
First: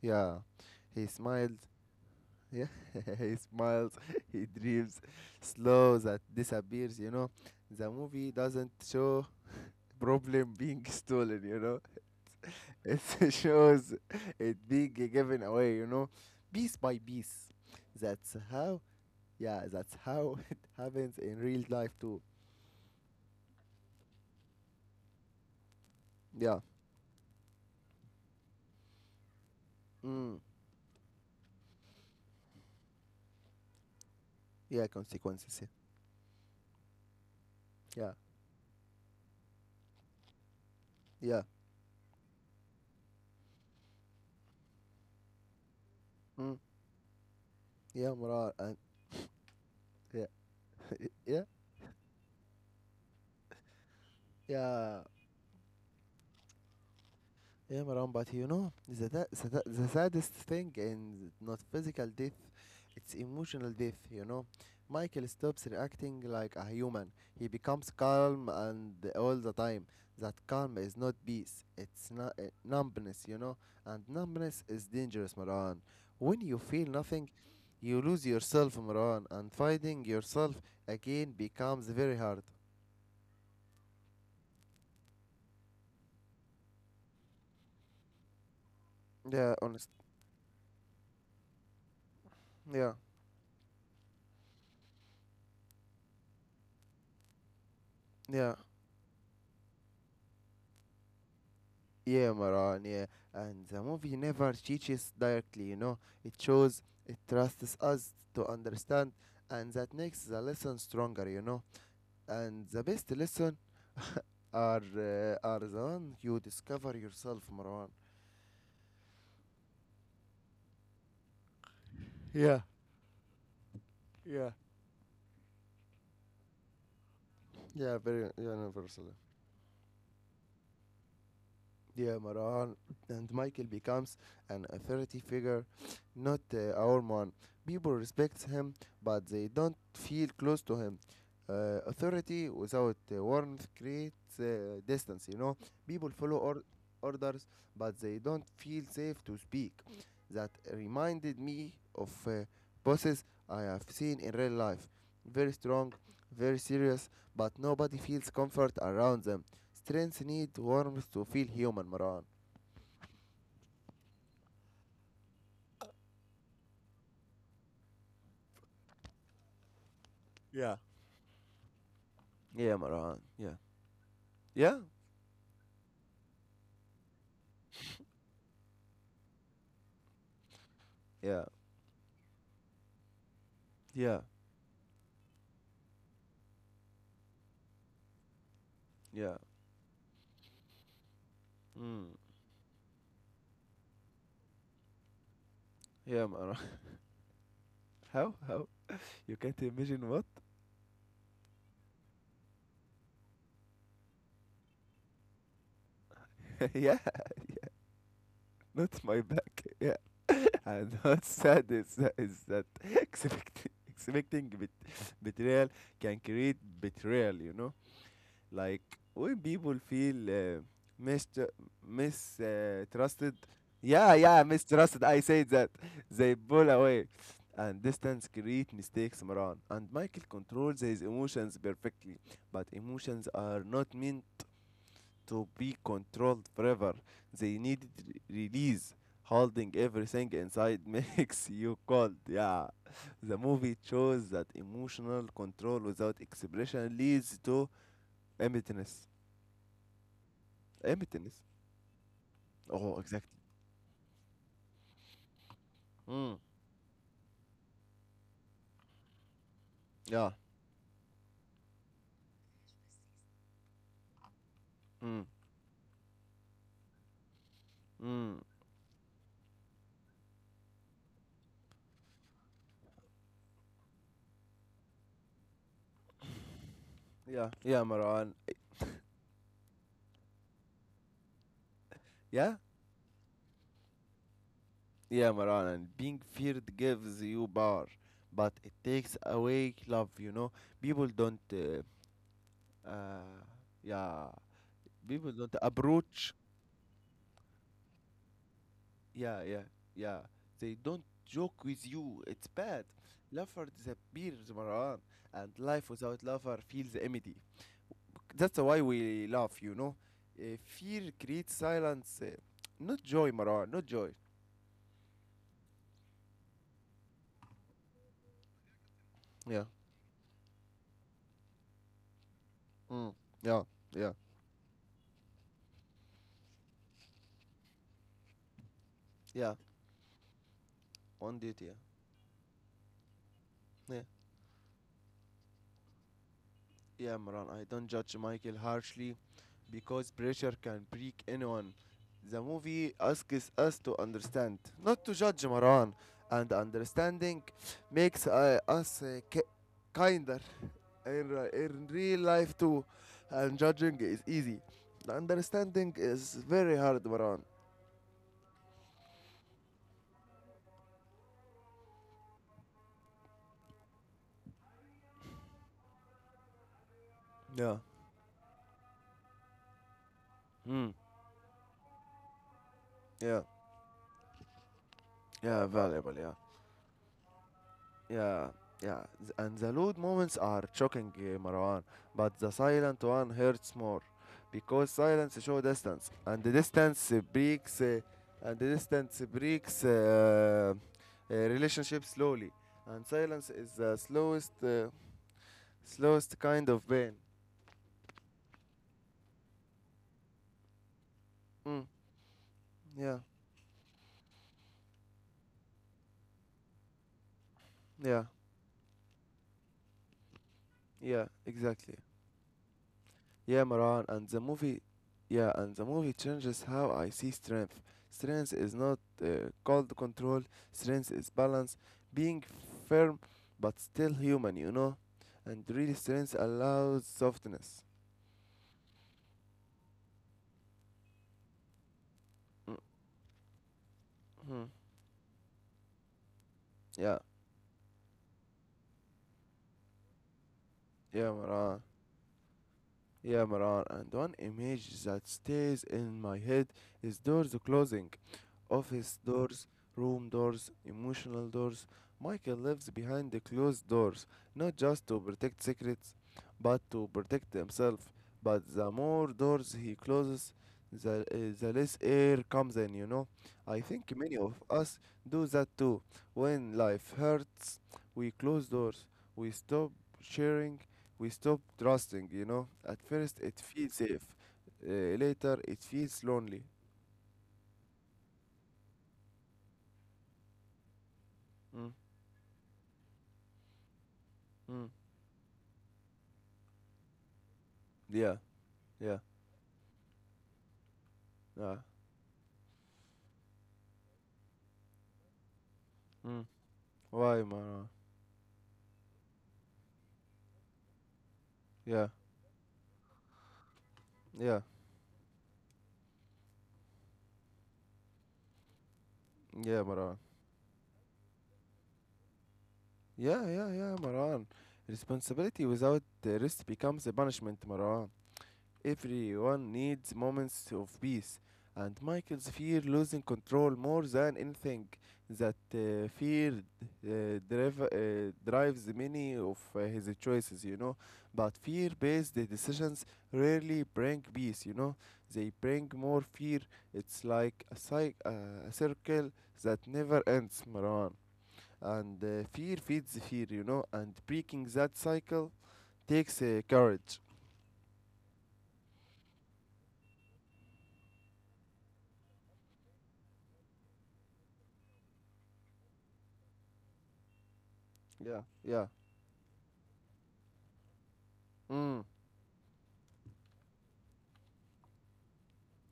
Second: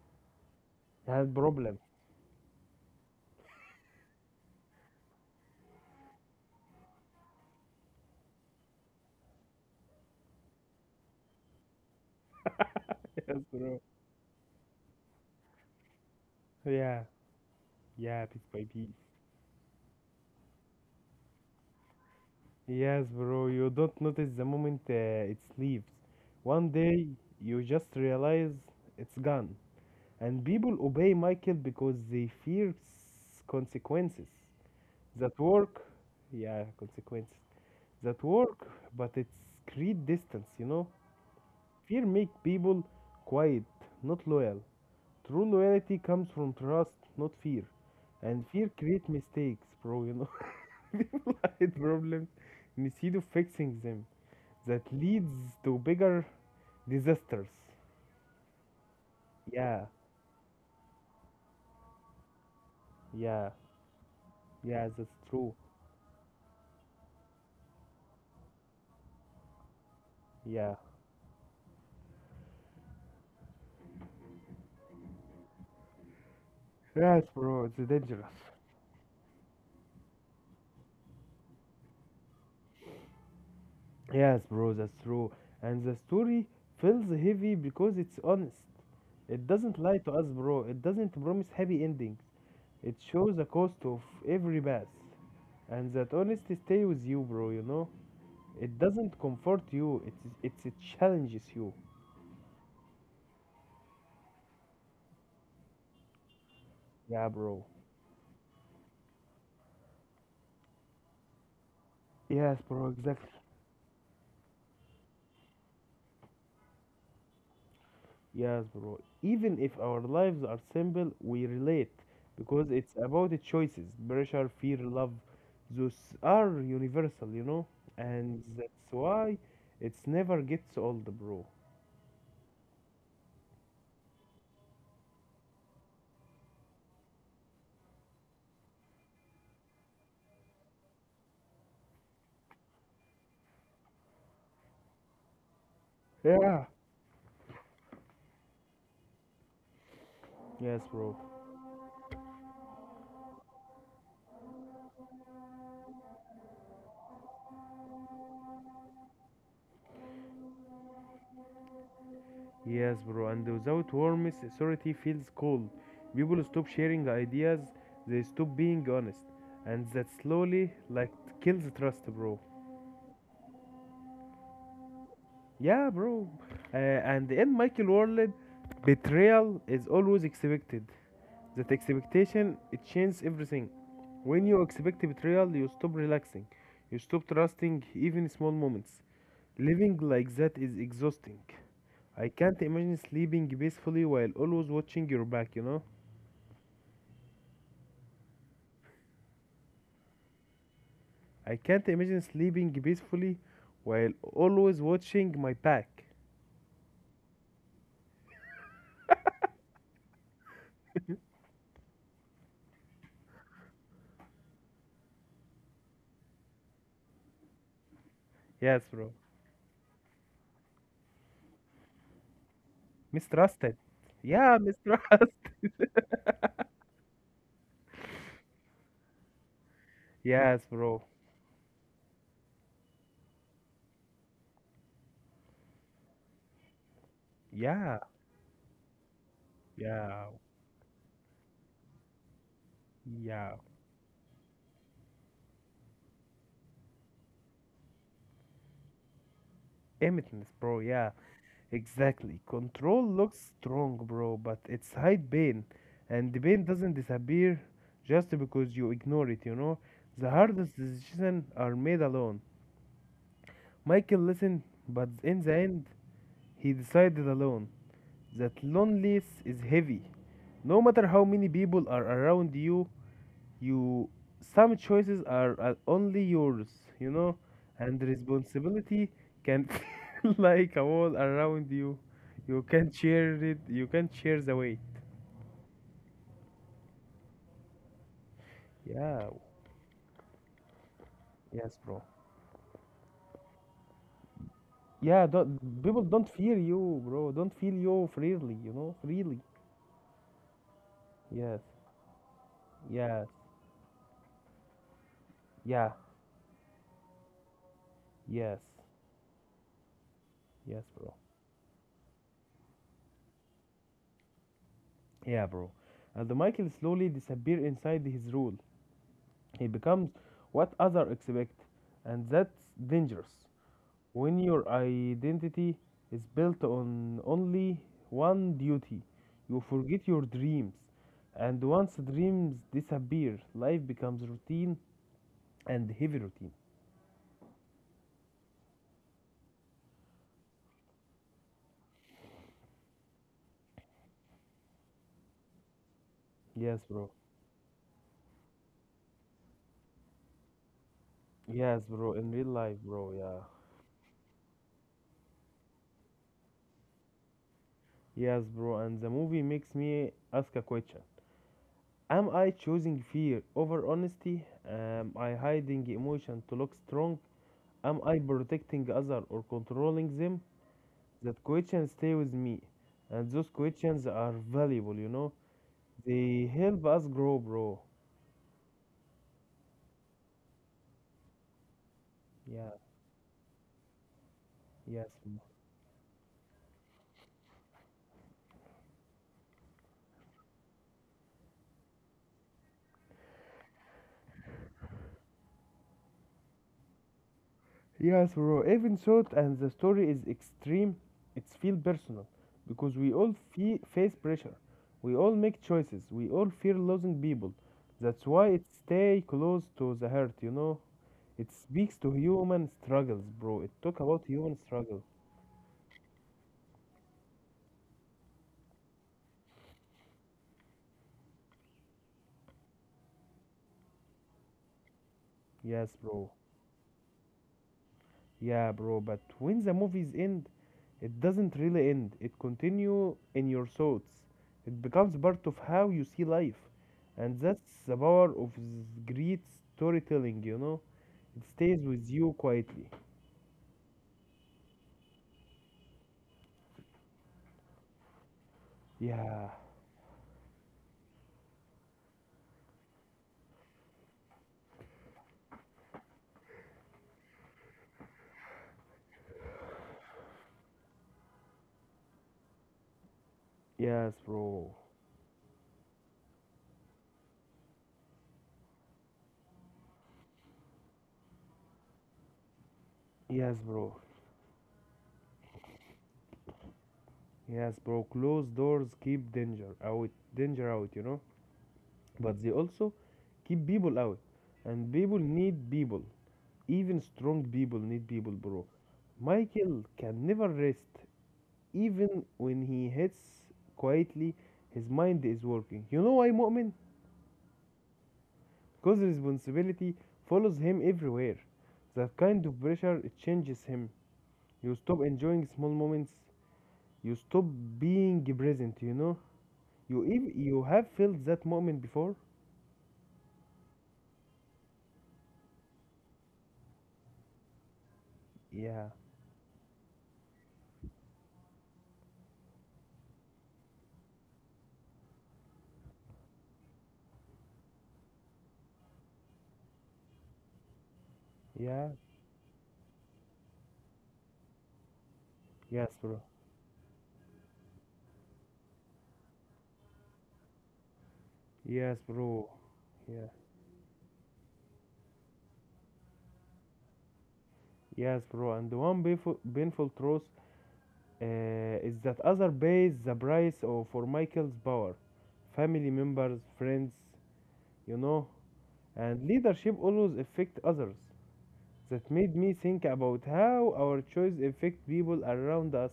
yeah. He
that's
smiled
problem.
Yeah, he smiles, he dreams, slow that disappears, you know. The movie doesn't show problem being stolen, you know. It
Yes, bro.
shows it being given away, you know, piece by
Yeah.
piece.
Yeah,
That's
piece by
how,
piece.
yeah, that's how it happens in real life too.
Yes, bro, you don't notice the moment it leaves.
Yeah,
One day you just realize it's gone.
mm.
And people obey Michael because they fear consequences
Yeah,
that
consequences.
work, yeah, consequences
Yeah, yeah,
that work, but it's create distance, you know.
yeah,
Fear make people quiet, not loyal. True loyalty comes from
mm.
trust, not fear.
Yeah
And
moral
fear
and
create mistakes, bro, you know.
yeah,
People
yeah,
hide problems instead of fixing them. That
yeah.
leads to bigger disasters.
Yeah, Maran, but you know,
Yeah,
the saddest thing in not physical death, it's
yeah,
emotional death, you know.
yeah, that's
Michael
true.
stops reacting like a human. He becomes calm and all the time. That
Yeah.
calm is not peace, it's not numbness, you know. And numbness is dangerous, Maran. When you feel
Yes,
nothing,
bro, it's
you lose
dangerous.
yourself, Maran, and finding yourself again becomes very hard.
Yes, bro, that's true. And the story feels heavy because it's honest. It
Yeah,
doesn't
honest.
lie to us, bro. It doesn't promise happy endings.
Yeah,
It shows the cost of every path. And that honesty stay with you, bro, you know?
yeah.
It doesn't comfort you, it challenges you.
Yeah, Maran, yeah. And the movie never teaches directly, you know. It shows, it
Yeah, bro.
trusts us to understand, and that makes the lesson stronger, you know.
Yes,
And the
bro,
best
exactly.
lesson are the one you discover yourself, Marwan.
Yes, bro. Even if our lives are simple, we relate
Yeah,
because it's about the choices. Pressure,
yeah.
fear, love, those are universal, you know?
Yeah, very
And that's
universal.
why it's never gets old, bro.
Yeah, Maran and Michael becomes an authority figure, not our man. People respect him, but they don't feel close to him. Authority without warmth creates distance, you know. People follow
Yeah.
or- orders, but they don't feel safe to speak. That
Yes, bro.
reminded me of bosses I have seen in real life. Very strong, very serious, but nobody feels comfort around them. Strengths need warmth to feel human, Maran.
Yes, bro. And without warmth, authority feels cold. People stop sharing ideas, they stop being honest. And that slowly,
Yeah.
like, kills trust, bro.
Yeah, Maran. Yeah. Yeah?
Yeah, bro. And in Michael World, betrayal is always expected.
Yeah.
That expectation, it changes everything.
Yeah.
When you expect betrayal, you stop relaxing. You stop trusting even small moments.
Yeah.
Living like that is exhausting.
Mm.
I can't imagine sleeping peacefully while always watching your back, you know?
Yeah, Maran. How? How? You can't imagine what?
I can't imagine sleeping peacefully while always watching my back.
yeah, not my back. Yeah. And what's sad is that, expecting betrayal can create betrayal, you know?
Yes,
Like
bro.
when people feel mis mis trusted,
Mistrusted.
yeah, yeah,
Yeah,
mistrusted. I
mistrust.
said that they pull away, and distance create mistakes, Maran. And Michael
Yes,
controls his
bro.
emotions perfectly, but emotions are not meant to be controlled forever.
Yeah,
Release. Holding
yeah,
everything inside makes you cold. Yeah. The
yeah.
movie shows that emotional control without expression leads to emptiness.
Emittance, bro.
Aim
Yeah,
tennis.
exactly.
Oh,
Control
exactly.
looks strong, bro, but it's hide pain, and
Mm.
the pain doesn't disappear just because you ignore it. You know, the
Yeah.
hardest decisions are made alone. Michael listened, but
Mm.
in the end, he decided alone.
Mm.
That loneliness is heavy. No matter how many people are around you, you some choices are only yours, you know.
Yeah. Yeah,
And
Maran.
responsibility can feel like a wall around you
Yeah.
you can't share it. You can't share the weight.
Yeah, Maran. And being feared gives you power, but it takes
Yeah.
away love. You know, people don't.
Yes, bro.
Uh, yeah.
Yeah
People
don't,
don't
People don't
approach.
fear you, bro. Don't feel you freely, you know. Freely.
Yeah. Yeah. Yeah. They don't
Yes.
joke with you. It's bad.
Yes.
Lover disappears, Maran, and life
Yeah.
without lover feels empty. That's
Yes.
why we laugh, you know.
Yes,
Fear
bro.
creates silence, not joy, Marwan, not joy.
Yeah, bro. And the Michael slowly disappear inside his rule.
Yeah.
He becomes what other expect. And that's
Mm.
dangerous.
Yeah. Yeah.
When your identity is built on only one duty,
Yeah.
you forget your dreams.
On
And
it, yeah.
once dreams disappear, life
Yeah.
becomes routine and heavy routine.
Yeah, Marwan. I don't judge Michael harshly because pressure can break anyone. The movie asks us to understand, not to judge, Marwan. And
Yes, bro.
understanding makes us kinder in,
Yes,
in
bro.
real
In real
life
life,
too.
bro. Yeah.
And judging is easy. Understanding is very hard, Maran.
Yes, bro. And the movie makes me ask a question. Am I choosing fear over honesty? Am I hiding emotion to look strong?
Yeah,
Am I protecting others or controlling them?
Mm.
That questions stay with me, and
Yeah,
those questions are valuable, you know.
yeah, valuable, yeah.
They help us grow, bro.
Yeah, yeah. And the loud moments are shocking, Marwan, but the
Yeah.
silent one hurts more because
Yes, bro.
silence shows distance, and the distance breaks relationship slowly, and silence is the slowest, slowest kind of pain.
Yes, bro. Even short and the story is extreme, it's feel
Mm,
personal because we
yeah,
all face pressure. We all make choices. We all fear losing people.
yeah,
That's why it stay close to the heart, you know.
yeah,
It
exactly.
speaks to human struggles, bro.
Yeah,
It talk
Maran,
about
and the
human
movie,
struggle.
yeah, and the movie changes how I see strength. Strength is not called control. Strength is balance, being firm but still human, you know. And real
Yes, bro.
strength allows softness.
Yeah, bro, but when the movies end, it doesn't really end. It continue in your thoughts.
Mhm.
It becomes part of how you see life.
Yeah,
And that's the power of this great storytelling, you know?
yeah,
It
Maran.
stays with you quietly.
Yeah, Maran. And one image that stays in my head is doors closing. Office
Yeah.
doors, room doors, emotional doors. Michael lives behind the closed doors, not just to protect secrets, but to protect himself. But the more doors he closes, the less air comes in, you know. I
Yes,
think many of
bro.
us do that too. When life hurts, we close doors, we stop sharing, we stop trusting, At first,
Yes,
it
bro.
feels safe, uh, later, it feels lonely.
Yes, bro. Closed doors keep danger out, you know?
Mm,
But they also keep people out.
mm.
And people need people. Even strong people need people,
Yeah.
bro.
Yeah.
Michael can never rest.
Yeah.
Even when he hits quietly, his mind is working. You know why,
Mm.
Mu'min?
Why, Maran?
Because responsibility follows him everywhere.
Yeah.
That kind of pressure, it changes him.
Yeah.
You stop enjoying small moments. You stop being present, you know?
Yeah, Maran.
You have felt that moment before?
Yeah, Maran. Responsibility without the risk becomes a punishment, Maran.
Yeah.
Everyone needs moments of peace, and Michael's fear losing control more than anything. That fear drives many of his choices, But
Yeah.
fear based decisions rarely bring peace, They
Yes,
bring
bro.
more fear. It's like a, a circle that never ends, Marwan.
Yes,
And
bro.
fear feeds
Yeah.
fear, you know. And breaking that cycle takes courage.
Yes, bro. And the one painful, painful truth is that other pays the price for Michael's power. Family members, friends, you know,
Yeah, yeah.
and leadership always affect others.
Mm.
That made me think about how our choice affect people around us,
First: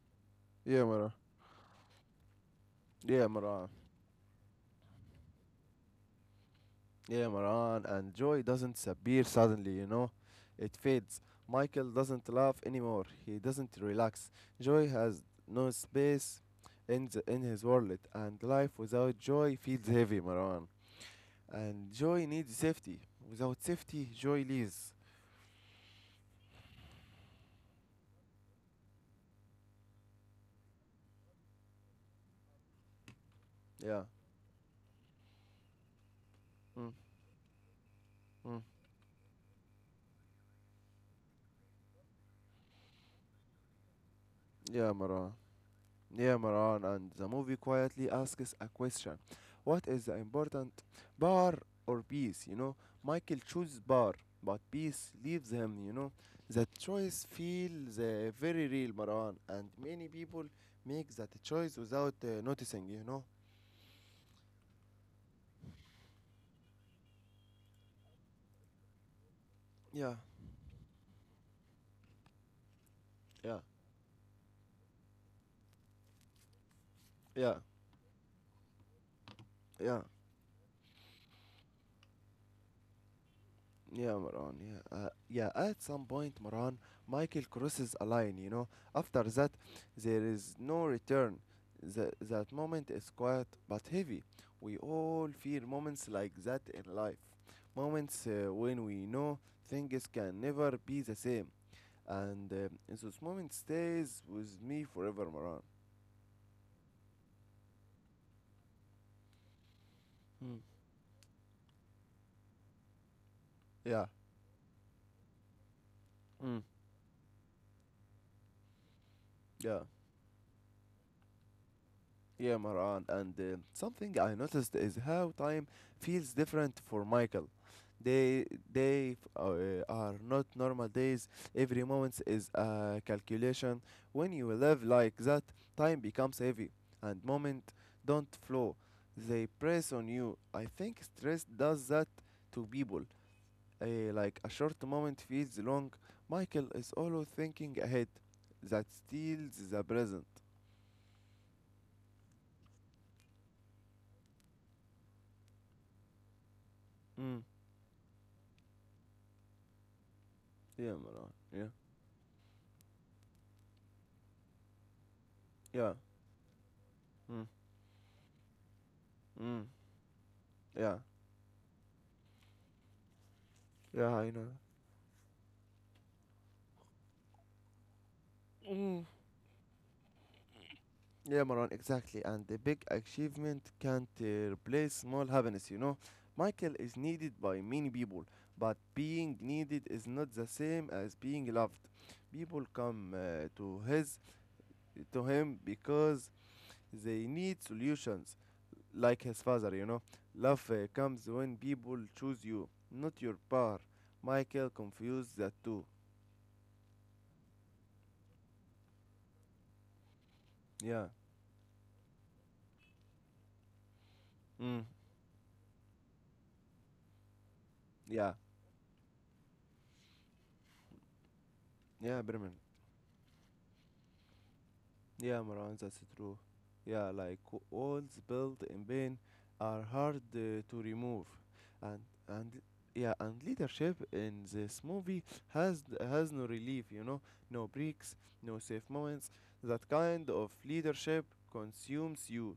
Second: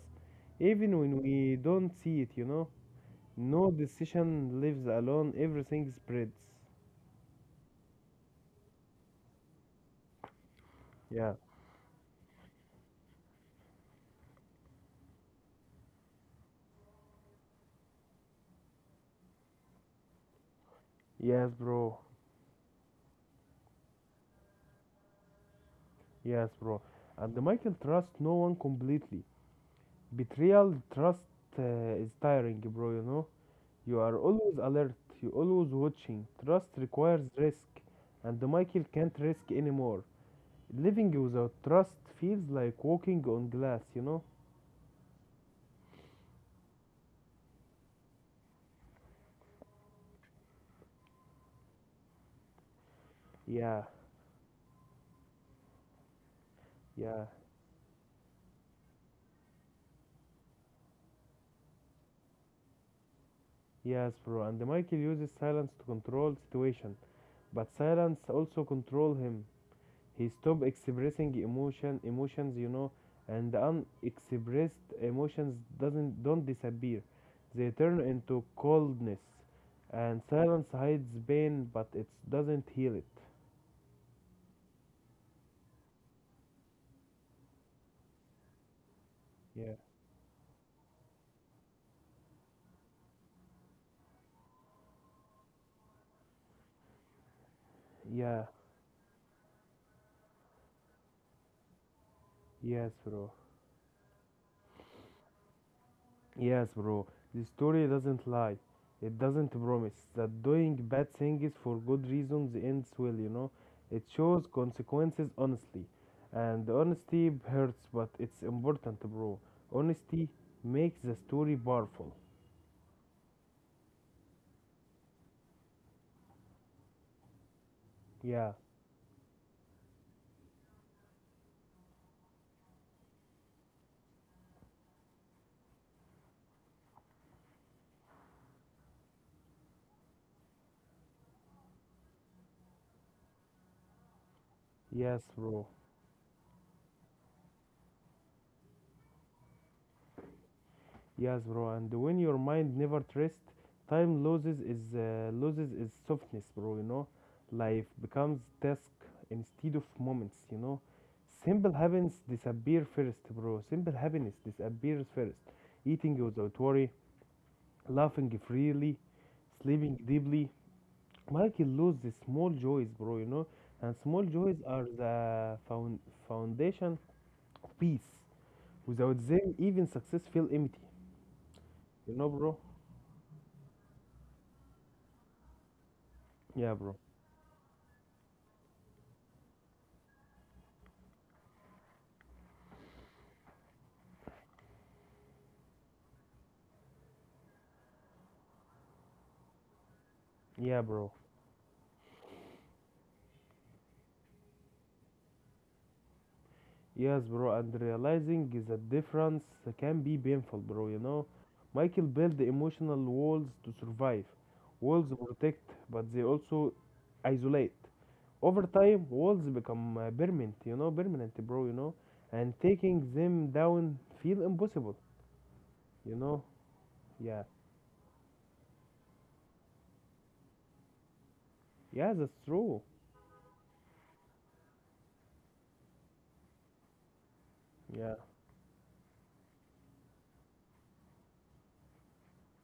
Yeah,
even
Maran.
when we don't see it, you know.
Yeah, Maran.
No decision lives alone, everything spreads.
Yeah, Maran. And joy doesn't appear suddenly, you know? It fades.
Yeah,
Michael doesn't laugh anymore. He doesn't relax. Joy has no space in his world. And life without joy feels heavy, Maran.
yes,
And
bro.
joy needs safety. Without safety, joy leaves.
Yes, bro. And Michael trusts no one completely. Betrayal, trust, uh, is tiring, bro, you know. You
Yeah.
are always alert, you always watching. Trust
Mm,
requires risk, and
mm.
Michael can't risk anymore. Living without trust feels like walking on glass, you know?
Yeah, Maran. Yeah, Maran, and the movie quietly asks a question. What is the important bar or peace? You know, Michael chooses
Yeah,
bar, but peace leaves him, you know. That choice
yeah,
feels very real, Maran, and many people make that choice without noticing, you know.
yes, bro. And Michael uses silence to control situation, but silence also control him.
Yeah,
He stopped expressing emotions, you know. And
yeah,
unexpressed emotions doesn't don't disappear.
yeah,
They turn into coldness.
yeah.
And silence hides pain, but it doesn't heal it.
Yeah, Moran. Yeah. At some point, Moran, Michael crosses a line. You know, after that,
Yeah.
there is no return. That moment is quiet but heavy. We all feel moments like that in life. Moments
Yeah.
when we know things can never be the same, and
Yes,
this
bro.
moment stays with me forever, Moran.
Yes, bro. The story doesn't lie. It doesn't promise that
Mm.
doing bad things for good reasons ends well, you know. It
Yeah.
shows consequences honestly.
Mm.
And honesty hurts, but it's important, bro.
Yeah.
Honesty makes the story powerful.
Yeah, Maran, and something I noticed is how time feels different for Michael.
Yeah,
They they are not normal days. Every moment is a calculation. When you live like that, time becomes heavy, and moment don't flow. They press on you. I think stress does that to people. Like a short moment
yes,
feels
bro.
long. Michael is always thinking ahead. That steals the present.
Yes, bro. And when your mind never rest, time loses its softness, bro. You know,
Mm.
life becomes task instead of moments. You know,
Yeah, Maran.
simple
Yeah.
happens disappear first, bro. Simple happiness disappears first.
Yeah.
Eating without worry,
Mm.
laughing freely,
Mm.
sleeping deeply.
Yeah.
Michael lose the small joys, bro. You know, and
Yeah,
small
I know.
joys are the foundation of peace.
Mm.
Without them, even success feel empty.
Yeah, Maran,
You
exactly.
know,
And
bro.
the big achievement can't replace small happiness, you know.
Yeah,
Michael
bro.
is needed by many people, but being needed is not the same as being loved. People come to him because they need solutions, like his father, you know. Love
Yeah, bro.
comes when people choose you, not your power. Michael confused the two.
Yes, bro. And realizing the difference can be painful, bro. You
Yeah.
know, Michael built emotional walls to survive.
Mm.
Walls protect, but they also isolate.
Yeah.
Over time, walls become permanent. You know, permanent, bro. You know,
Yeah,
and
Bremen.
taking them down feel impossible.
Yeah, Marwan, that's
You know.
true. Yeah,
Yeah.
like walls built in pain are hard to remove, and
Yeah, that's
and
true.
yeah, and leadership in this movie has no relief, you know, no
Yeah.
breaks, no safe moments. That kind of leadership consumes you.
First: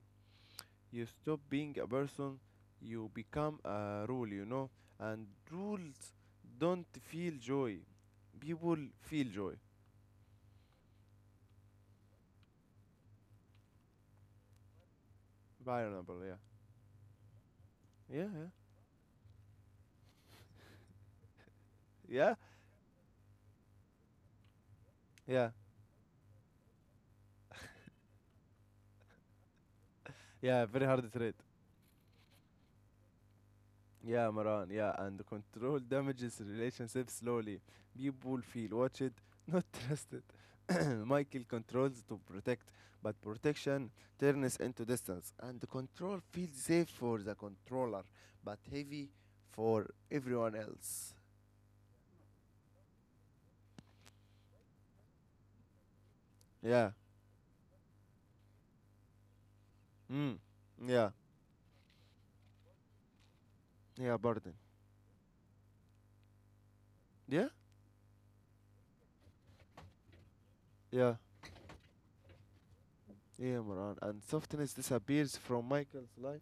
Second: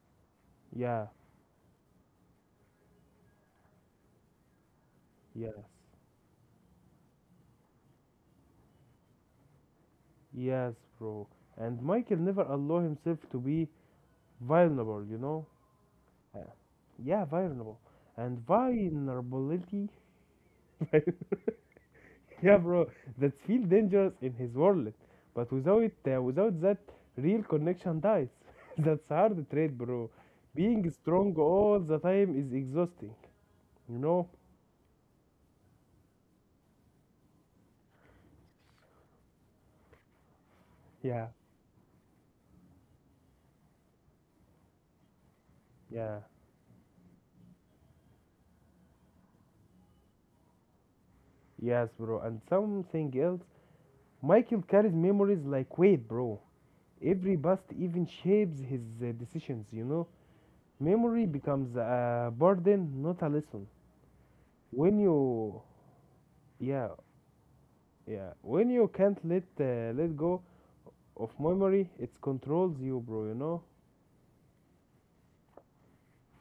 You
Yeah.
stop being a person, you become a rule, you know, and
Yes.
rules don't feel joy. People feel joy.
Yes, bro. And Michael never allow himself to be vulnerable. You know,
Vulnerable.
Uh, yeah, vulnerable.
Yeah, yeah.
And vulnerability.
Yeah, Yeah?
Yeah, bro. That feel dangerous in his world.
Yeah,
But without that, real connection dies. That's hard trade, bro.
yeah, very
Being
hard trade.
strong all the time is exhausting. You
Yeah,
know?
Maran, yeah, and control damages relationship slowly. People feel watched, not trusted.
Yeah,
Michael controls to protect, but protection turns into distance, and the control
yeah.
feels safe for the controller, but heavy for everyone else.
Yes, bro. And something else. Michael carries memories like weight, bro.
Yeah,
Every bust even shapes his decisions, you know?
mm. Yeah,
Memory becomes a burden, not a lesson.
yeah, burden.
when you yeah
Yeah,
yeah when you can't let go
yeah,
of memory, it controls you, bro. You
yeah,
know.
Maran, and softness disappears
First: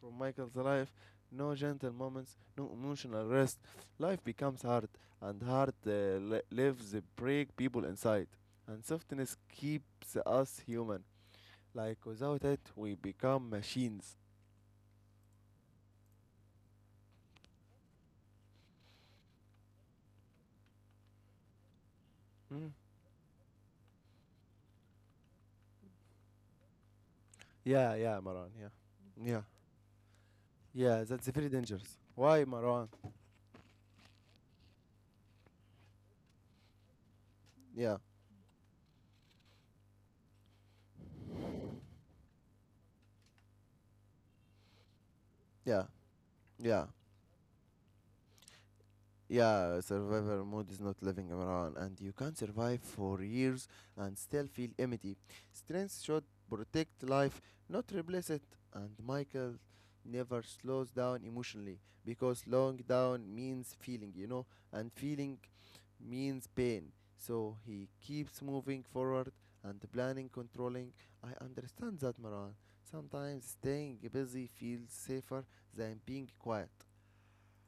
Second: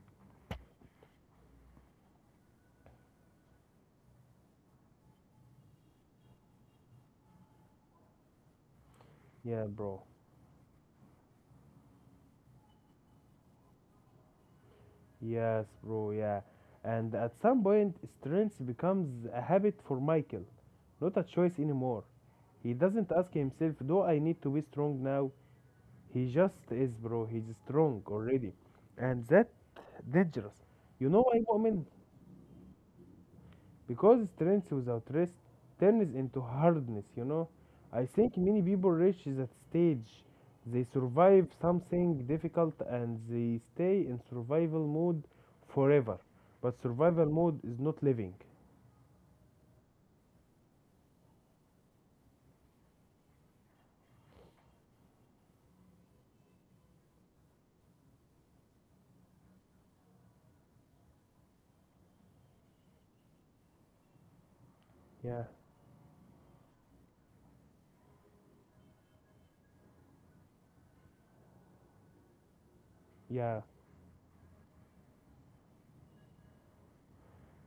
from Michael's life. No gentle moments, no emotional rest. Life becomes hard, and hard lives break people inside. And softness
Yeah, bro.
keeps us human. Like without it, we become machines.
Yes, bro. Yeah. And at some point, strength becomes a habit for Michael, not a choice anymore.
Mm.
He doesn't ask himself, do I need to be strong now? He just is, bro. He's
Yeah,
strong
yeah, Maran.
already.
Yeah,
And
yeah,
that dangerous.
yeah.
You know
That's
why,
very
Mu'min?
dangerous. Why, Maran?
Because strength without rest turns into hardness, you know.
Yeah,
I think many people reach that stage. They survive something difficult and they stay in survival mode
yeah,
forever. But
yeah.
survival mode is not living.
Yeah, survivor mode is not living around, and you can survive for years and still feel empty. Strength should protect life, not replace it. And Michael never slows down emotionally because slowing down means feeling, you know, and feeling
Yeah,
means pain. So he keeps moving forward and planning, controlling. I understand that, Maran. Sometimes
yeah,
staying busy feels safer than being quiet.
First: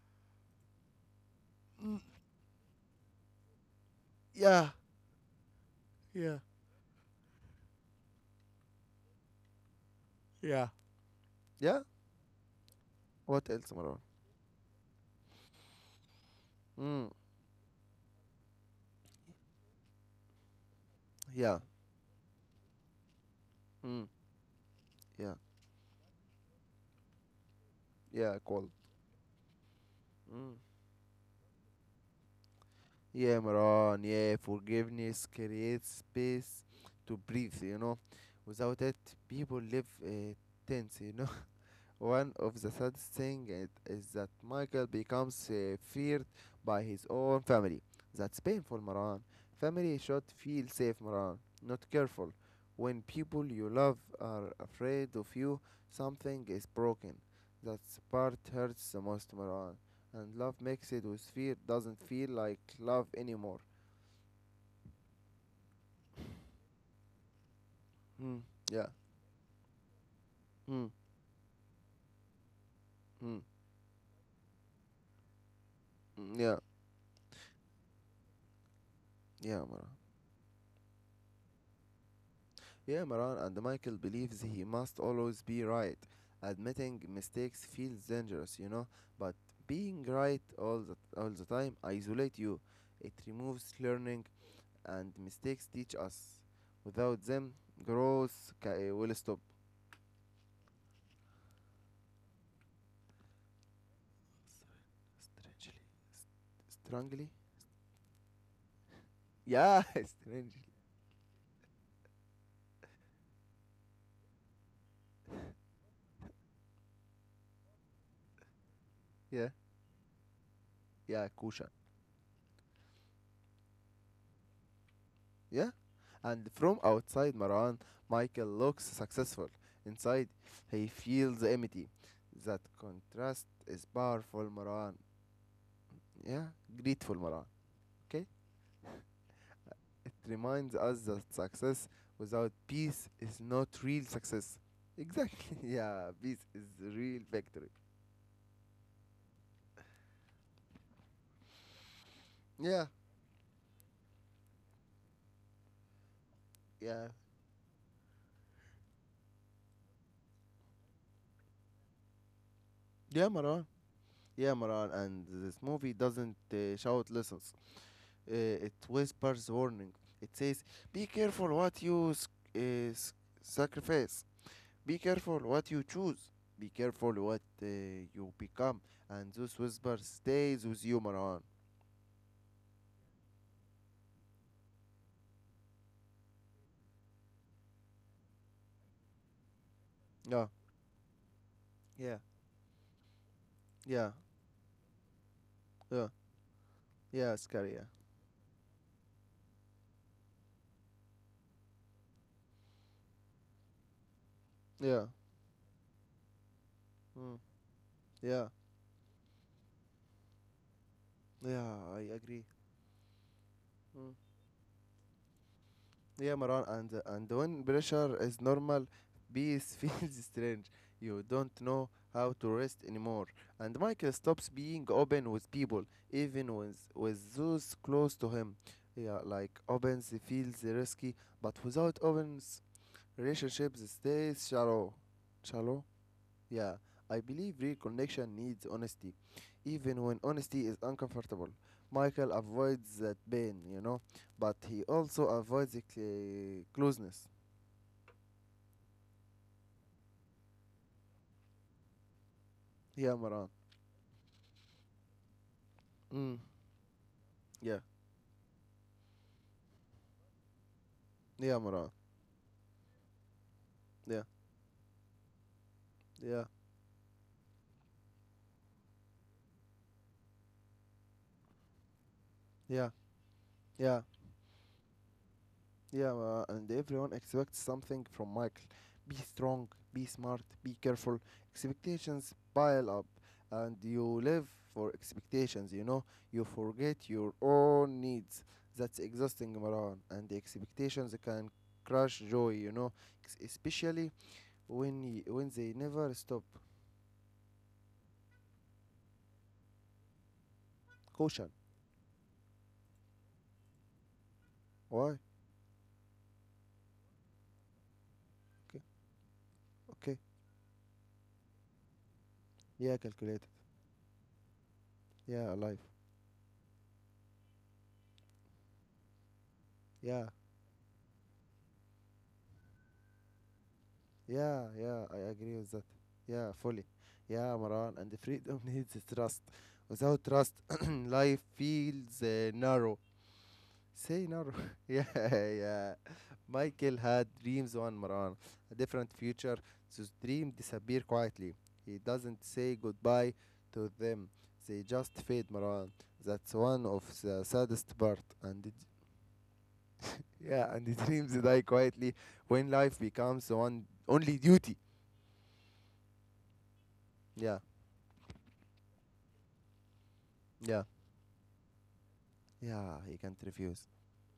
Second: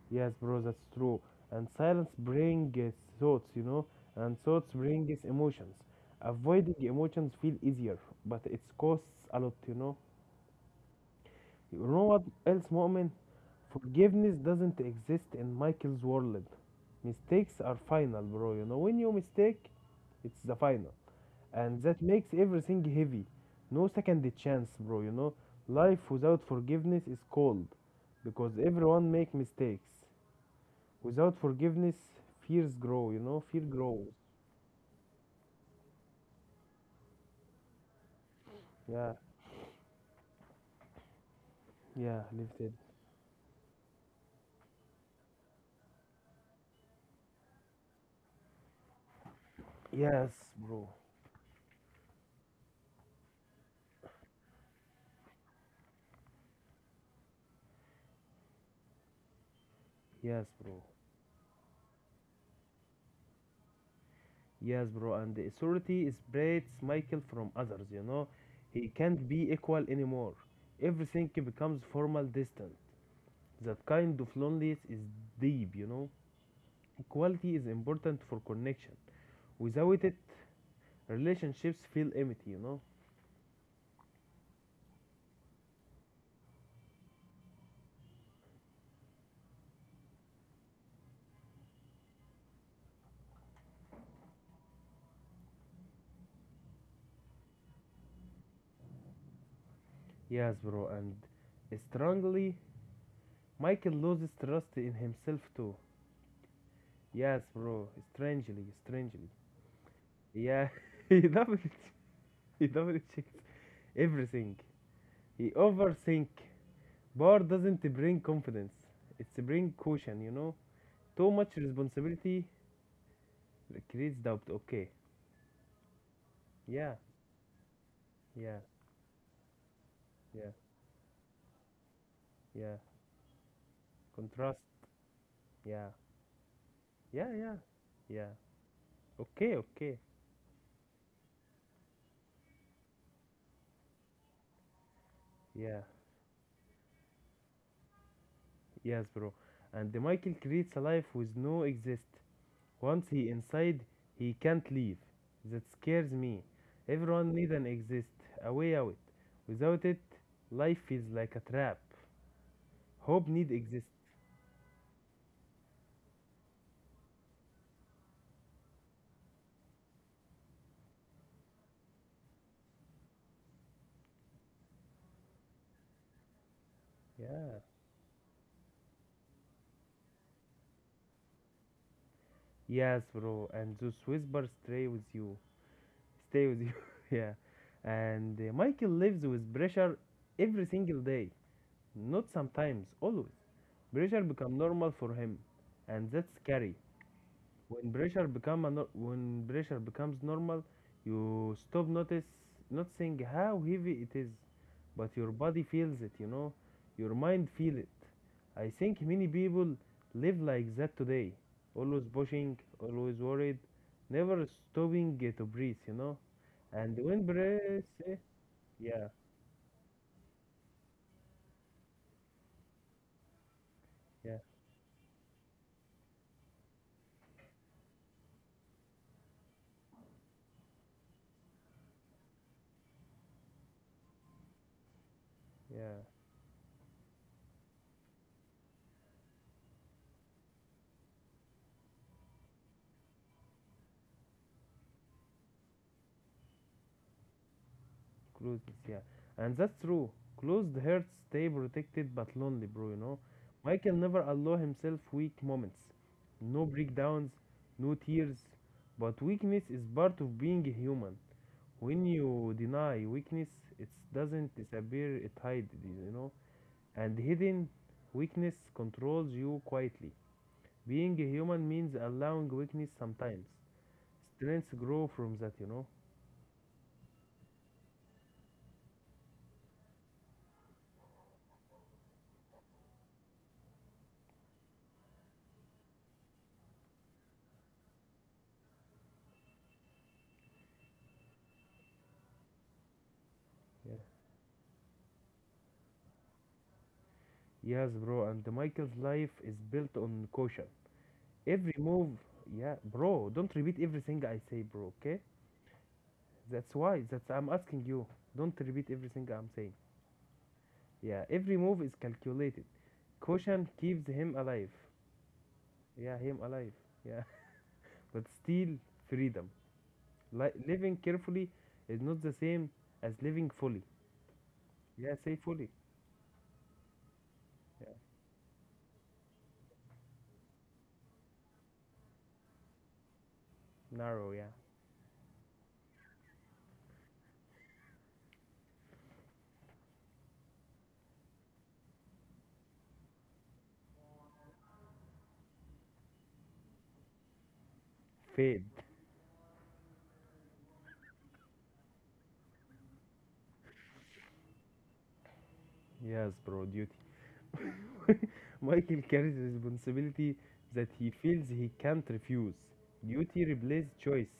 yes, bro, that's true. And silence brings thoughts, you know, and thoughts
Yeah,
brings emotions.
yeah,
Avoiding emotions feel easier, but it costs a lot, you know.
Yeah.
You
Yeah.
know what else, Mu'min?
What else, Maran?
Forgiveness doesn't exist in Michael's world.
Mm,
Mistakes are final, bro. You know, when you mistake, it's the final.
yeah,
And that makes everything heavy. No
Mm,
second chance, bro. You know,
yeah,
life without forgiveness is cold
yeah,
because
Cold.
everyone make mistakes.
Mm.
Without forgiveness, fears grow, you know,
Yeah,
fear
Maran,
grows.
yeah, forgiveness creates space to breathe, you know. Without it,
Yeah,
people live tense, you know.
yeah,
One of the
lifted.
saddest things is, that Michael becomes feared by his own family. That's painful, Maran. Family should
Yes,
feel
bro.
safe, Maran, not careful. When people you love are afraid of you, something is broken. That part hurts the most, Maran. And
Yes,
love
bro.
mixed with fear doesn't feel like love anymore.
Yes, bro, and the authority separates Michael from others, you know.
Hmm.
He
Yeah.
can't be equal anymore.
Hmm.
Everything becomes formal distant.
Hmm.
That kind of loneliness is deep, you know.
Mm, Yeah.
Equality is important for connection.
Yeah, Maran.
Without it, relationships feel empty, you know.
Yeah, Maran and Michael believes he must always be right. Admitting mistakes feels dangerous, you know, but being right all the time isolate you. It removes learning and mistakes teach us. Without them, growth will stop.
Yes, bro, and strangely, Michael loses trust in himself
Strangely.
too.
Strangely?
Yes, bro, strangely, strangely.
Yeah, strangely.
Yeah, he double he double checks everything. He overthink. Bar doesn't bring confidence. It's
Yeah,
bring caution, you know? Too
yeah,
much
Kusha.
responsibility creates doubt. Okay.
Yeah? And from
Yeah.
outside, Marwan, Michael
Yeah.
looks successful. Inside,
Yeah.
he feels empty. That
Yeah.
contrast is powerful,
Contrast.
Marwan.
Yeah.
Yeah? Grateful,
Yeah.
Marwan.
Yeah.
Okay?
Yeah. Okay. Okay.
It reminds us that success without peace is not real success. Exactly.
Yeah.
Yeah, peace is real victory.
Yes, bro. And Michael creates a life with no exist.
Yeah,
Once he inside, he can't leave. That scares me.
yeah.
Everyone need an exist, a way out. Without it, life feels like a trap. Hope
Yeah,
need
Marwan.
exist.
Yeah, Marwan. And this movie doesn't shout lessons. It whispers warning. It says, "Be careful what you uh, s- sacrifice. Be careful what you choose. Be careful what
Yeah.
you become." And this whisper stays with you, Marwan.
Yes, bro. And those whispers stay with you. Stay with you. yeah. And Michael lives with pressure
Yeah,
every single day.
yeah,
Not sometimes, always.
yeah,
Pressure become normal for him.
yeah,
And that's scary.
yeah, Scary. Yeah,
When pressure become a nor- When pressure becomes normal, you stop notice noticing how heavy it is,
yeah,
but your body feels it. You know, your
mm.
mind feel it.
Yeah,
I think many people live like that today,
yeah. I
always
agree.
pushing, always worried,
Mm.
never stopping to breathe. You know,
Yeah, Maran, and
and when
when
breath,
pressure is normal,
yeah,
peace feels strange. You don't know how to rest anymore. And Michael
yeah,
stops being open with people, even with those close to him. Yeah, like opens feels risky, but without opens, relationships stays shallow. Shallow.
yeah.
Yeah, I believe real connection needs honesty, even when honesty is uncomfortable. Michael avoids that pain, you know, but he also avoids the closeness.
Closeness, yeah. And that's true. Closed hearts stay protected but lonely, bro, you
Yeah,
know.
Maran.
Michael never allow himself weak moments.
Mm.
No breakdowns,
Yeah,
no tears. But weakness is part of being human.
yeah, Maran.
When you deny weakness, it
Yeah,
doesn't disappear, it hides, it, you know.
yeah,
And hidden weakness controls you quietly. Being a human means allowing weakness
yeah,
sometimes.
yeah.
Strengths grow from that, you know.
Yeah, and everyone expects something from Michael. Be strong, be smart, be careful. Expectations pile up, and you live for expectations, you know? You forget your own needs. That's exhausting, Maran. And the expectations can crush joy, you know?
Yeah.
Especially when they never stop.
Yes, bro, and Michael's life is built on caution.
Caution.
Every move, yeah, bro, don't repeat everything I say, bro, okay?
Why?
That's why, that's I'm asking you. Don't
Okay,
repeat everything I'm saying.
okay.
Yeah, every move is calculated.
Yeah, calculated.
Caution keeps him alive.
Yeah, alive.
Yeah, him alive. Yeah, but still, freedom.
Yeah,
Living carefully is not the same as living fully.
Yeah, yeah,
Yeah,
I
say
agree
fully.
with that. Yeah, fully. Yeah,
Yeah,
Maran, and the freedom needs trust. Without trust, life feels narrow. Say
narrow, yeah.
narrow. yeah, yeah. Michael had dreams on Maran, a different future. Those dreams disappear quietly. He doesn't say goodbye to them. They just fade, Maran. That's one of the saddest part.
Fade.
And it, yeah, and the dreams die quietly when life becomes one only duty.
Yes, bro, duty.
Yeah,
Michael carries responsibility
yeah.
that he feels he can't refuse.
Yeah, he can't
Duty
refuse.
replaces choice,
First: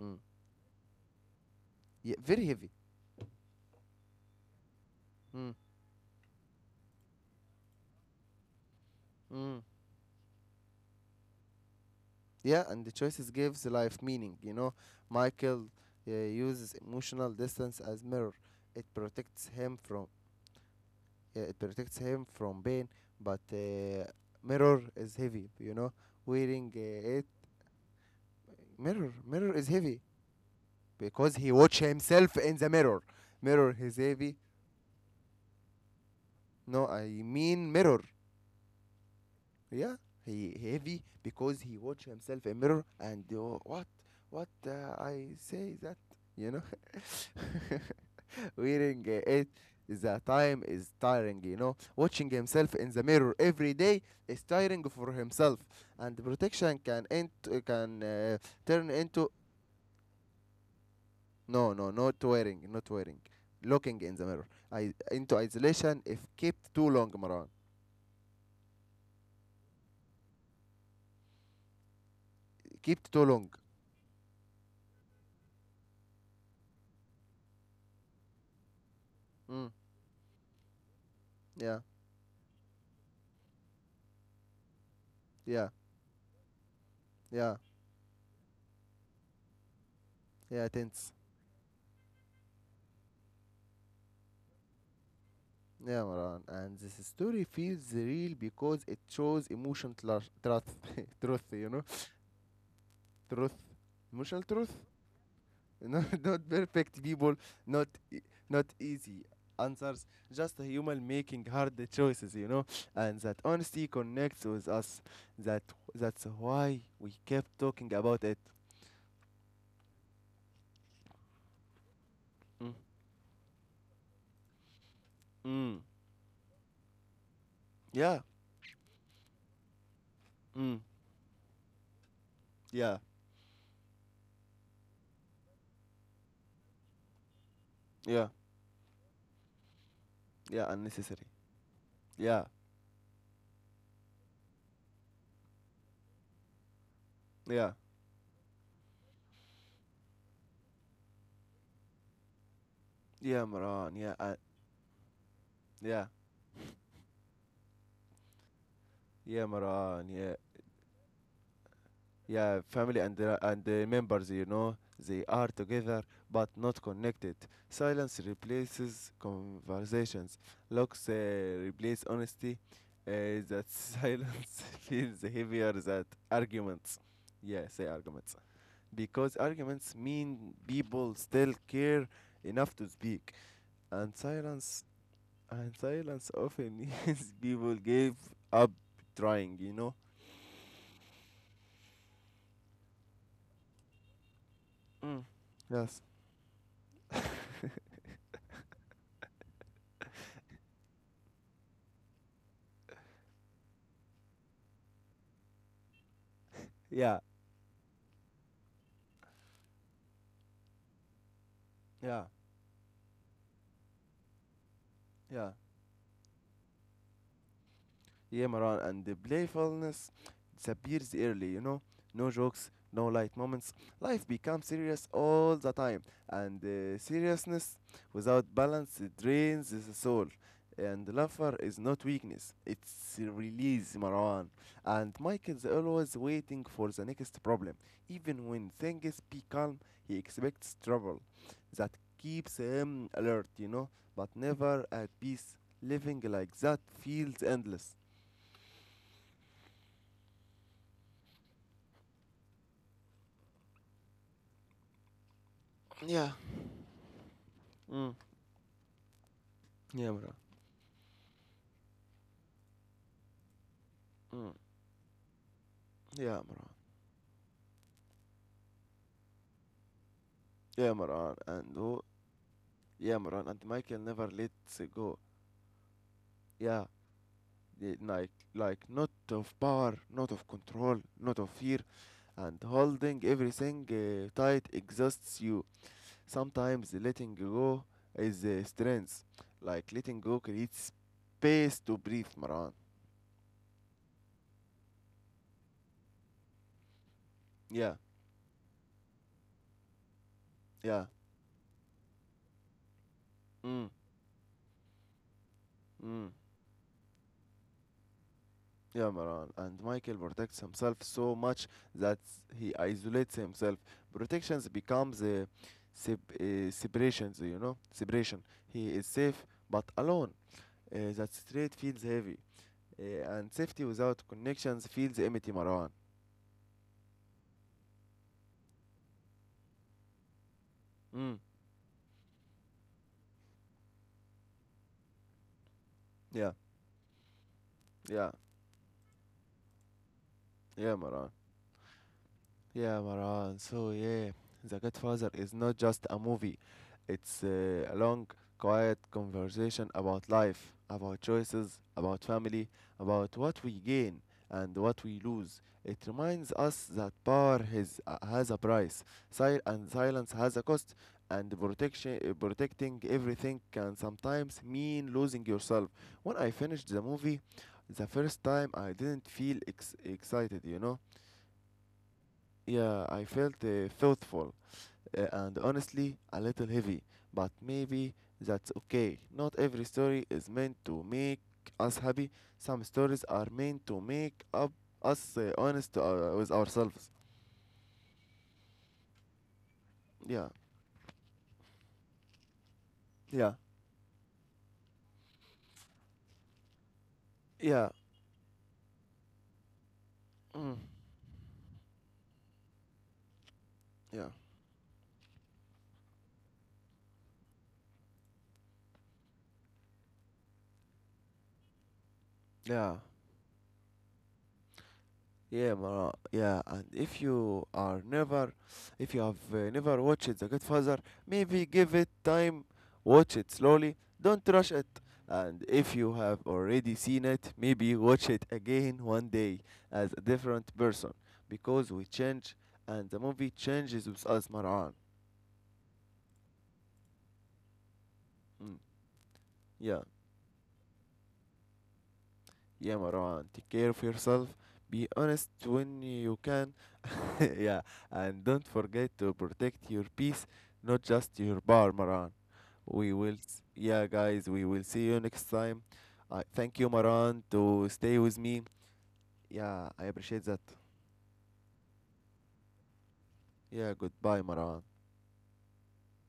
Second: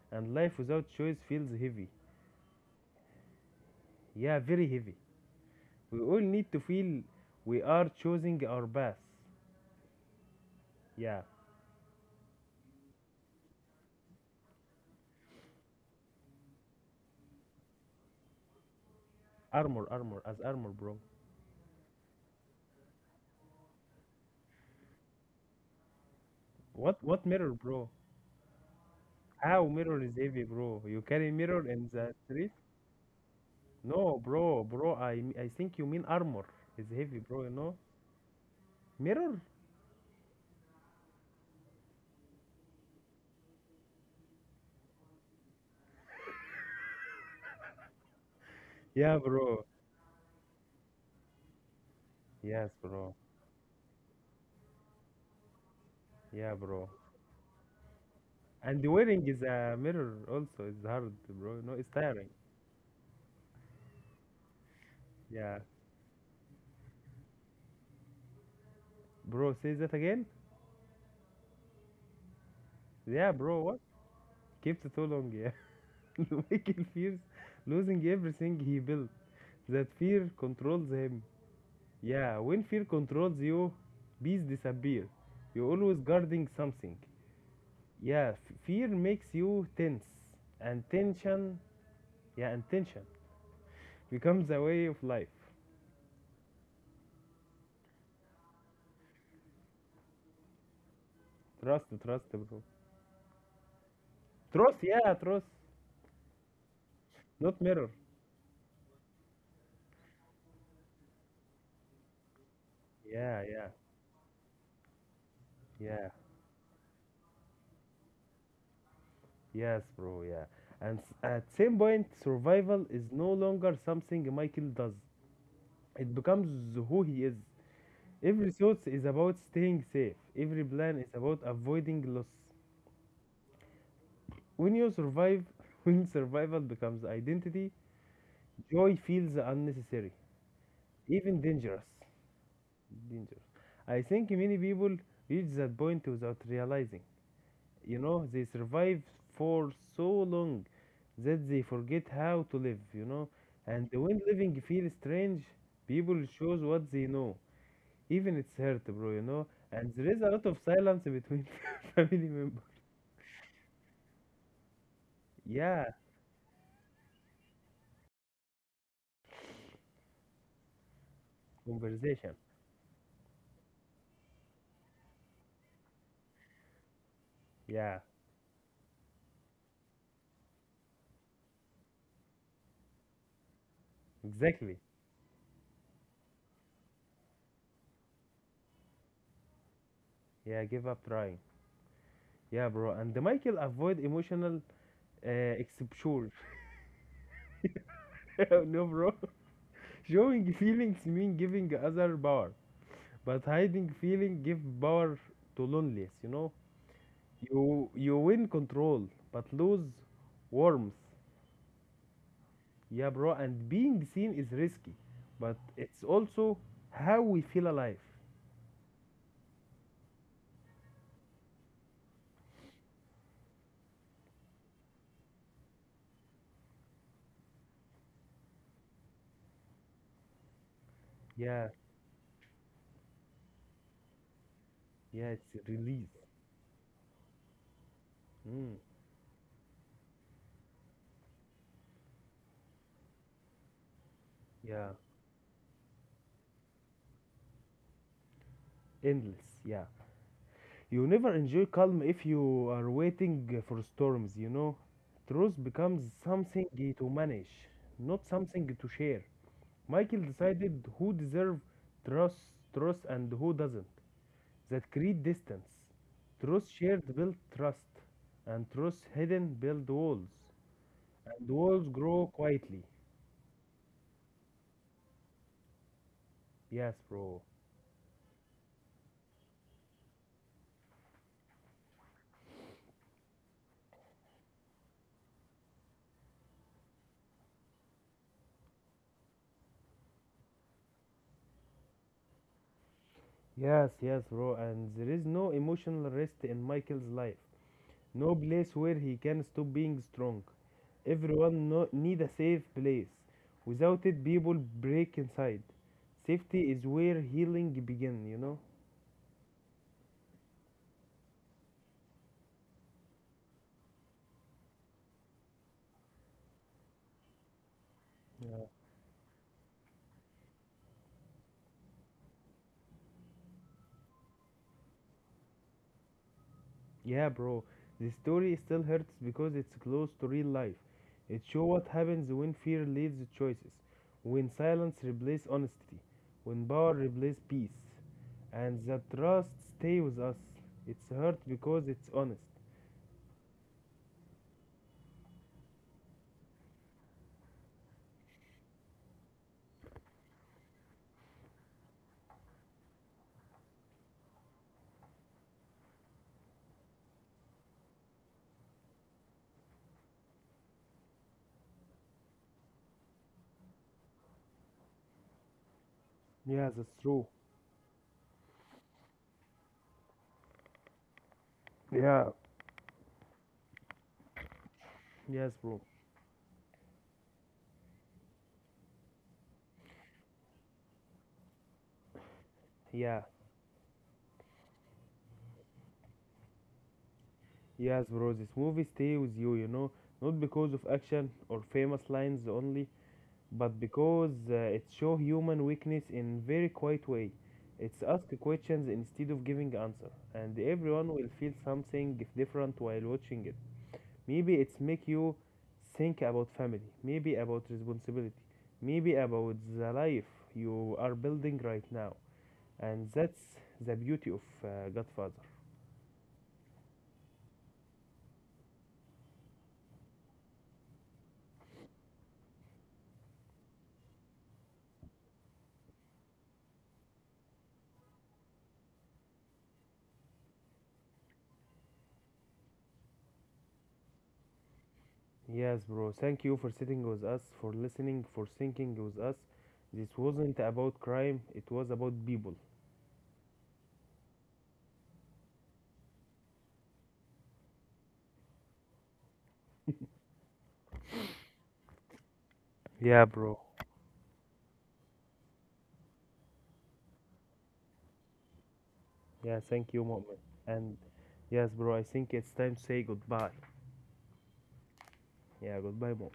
Mm.
and life without choice feels heavy.
Yeah, very heavy.
Yeah, very heavy.
Mm.
We all need to feel we are choosing our path.
Mm.
Yeah,
Yeah, and the choices gives life meaning. You know, Michael uses emotional distance as mirror. It protects him
armor,
from
armor, as armor, bro.
pain, but mirror is heavy. You know, wearing uh,
What
it
mirror, bro?
Mirror
How
is heavy
mirror is heavy, bro? You carry
because he
mirror
watch
in the
himself
street?
in the mirror. Mirror is
No,
heavy.
bro, bro. I think you mean armor is
No, I
heavy, bro. You
mean
know,
mirror.
mirror.
Yeah, he heavy because he watch himself a mirror and what I say that you know wearing
Yeah,
it
bro.
the time is tiring you know watching
Yes,
himself in the
bro.
mirror every day is tiring for himself and
Yeah,
protection
bro.
can can
And
turn
wearing
into
is a mirror also is hard, bro.
no
No,
no
it's
not
tiring.
wearing not wearing looking in the mirror I into
Yeah,
isolation if kept too long Maran
bro. Say that again.
kept too
Yeah,
long
bro. What? Kept too long. Yeah. Michael fears losing everything he built.
mm,
That fear controls him.
yeah
Yeah, when fear controls you, bees disappear.
yeah
You're always guarding something.
yeah
Yeah, fear makes you tense,
yeah,
and
tense.
tension. Yeah, and tension becomes a way of life.
Yeah, Maran. And this story feels real because it shows emotional truth, truth, you know,
Trust, trust, bro.
truth, emotional truth.
Trust. Yeah, trust.
Not perfect people,
Not
not
mirror.
e- not easy answers, just a human making hard choices, you know. And that
Yeah, yeah,
honesty connects with us. That
yeah,
that's why we kept talking about it.
yes, bro, yeah. And at same point,
Mm.
survival is no longer something Michael does.
Mm.
It becomes who he is.
Yeah.
Every thought is about staying safe. Every
Mm.
plan is about avoiding loss.
Yeah.
When you survive, when survival becomes identity,
Yeah.
joy feels unnecessary,
Yeah. Unnecessary.
even dangerous.
Yeah.
Dangerous. I think many people reach that point without realizing.
Yeah.
You know, they survive for so long that they forget how to live, you know.
Yeah,
And
Maran. Yeah.
when
Uh,
living feels strange,
yeah.
people shows what they know. Even it's hurt, bro, you
Yeah,
know. And
Maran.
there is a
Yeah.
lot of silence between family
Yeah
members.
family and the members you know they are
Yeah,
together but not connected silence replaces conversations looks replace
conversation.
honesty that silence feels heavier than arguments yeah say
Yeah,
arguments because arguments mean people still care enough to speak and
exactly.
silence and silence often means people give up trying you know
Yeah, give up trying. Yeah, bro. And Michael avoid emotional
mm. Yes
exposure. no, bro. Showing feelings mean giving other power. But hiding feeling give power to loneliness, you know?
yeah
You win control but lose warmth.
yeah
Yeah, bro, and being seen is risky.
yeah
But it's also how we feel alive.
Yeah, Maran, and the playfulness disappears early, you know? No jokes, no light moments. Life becomes serious all the time, and seriousness without balance it drains the soul. And laughter
Yeah,
is not weakness, it's release, Maran. And
yeah, it's
Michael's
a release.
always waiting for the next problem. Even when
Mm,
things become, he expects trouble. That keeps him alert, you know, but never
yeah.
at peace. Living like that feels endless.
Endless, yeah. You never enjoy calm if you are waiting for storms, you know? Truth becomes
Yeah.
something to manage,
Mm.
not something to share.
Yeah,
Michael
Imran.
decided who deserved trust, trust and who doesn't.
Mm.
That create distance.
Yeah, Imran.
Trust shared build trust, and trust hidden build walls,
Yeah, Imran.
and
And
walls
who?
grow quietly.
Yeah, Imran. And Michael never lets go. Yeah.
Yes, bro.
Like not of power, not of control, not of fear, and holding everything tight exhausts you. Sometimes letting go is strength. Like letting go creates space to breathe, Maran.
Yes, yes, bro. And there is no emotional rest in Michael's life.
Yeah,
No place where he can stop being strong.
yeah.
Everyone need a safe place.
Mm,
Without it, people break inside.
mm.
Safety is where healing begin. You know.
Yeah, Maran. And Michael protects himself so much that he isolates himself. Protections becomes a separations, you know, separation. He is safe but alone. That straight feels heavy, and safety without connections feels empty, Maran.
Yeah, bro. The story still hurts because it's close to real life.
Mm.
It shows what happens when fear leads the choices, when silence replaces honesty,
Yeah,
when power replaces peace,
yeah,
and the trust stay with us.
yeah,
It's hurt
Maran.
because it's honest.
Yeah, Maran. So, yeah, The Godfather is not just a movie, it's a long, quiet conversation about life, about choices, about family, about what we gain and what we lose. It reminds us that power has a price, and silence has a cost, and protecting everything can sometimes mean losing yourself. When I
Yeah, that's
finished the
true.
movie, the first time I didn't feel excited, you know
Yeah.
yeah, I felt thoughtful
Yes,
and
bro.
honestly a little heavy, but maybe that's okay. Not every story is meant to make us happy. Some
Yeah.
stories are meant to make up us honest with ourselves.
Yes, bro. This movie stay with you, you know, not
Yeah,
because of action or famous lines only,
yeah,
but because it show human weakness in very quiet way.
yeah,
It's ask questions instead of giving answer, and
mm,
everyone will feel something different while watching it.
yeah,
Maybe it's make you think about family, maybe about responsibility, maybe about the life you are building right now.
yeah.
And that's the beauty of Godfather.
Yeah, Mara. Yeah, and if you are never, if you have never watched The Godfather, maybe give it time, watch it slowly, don't rush it. And if you have already seen it, maybe watch it again one day as a different person, because we change and the movie changes with us, Marwan.
Yes, bro, thank you for sitting with us, for listening, for
Mm.
thinking with us.
Yeah,
This wasn't about crime, it was about people.
yeah, Marwan. Take care of yourself. Be honest when you can, yeah, and don't forget to protect your peace, not just your bar, Maran. We
Yeah,
will,
bro.
yeah, guys, we will see you next time. I thank you, Maran, to stay with me.
Yeah,
Yeah,
thank you,
I
Mu'min.
appreciate that.
And yes, bro, I think it's time to say goodbye.
Yeah, goodbye, Maran.
Yeah, goodbye, Mu'min.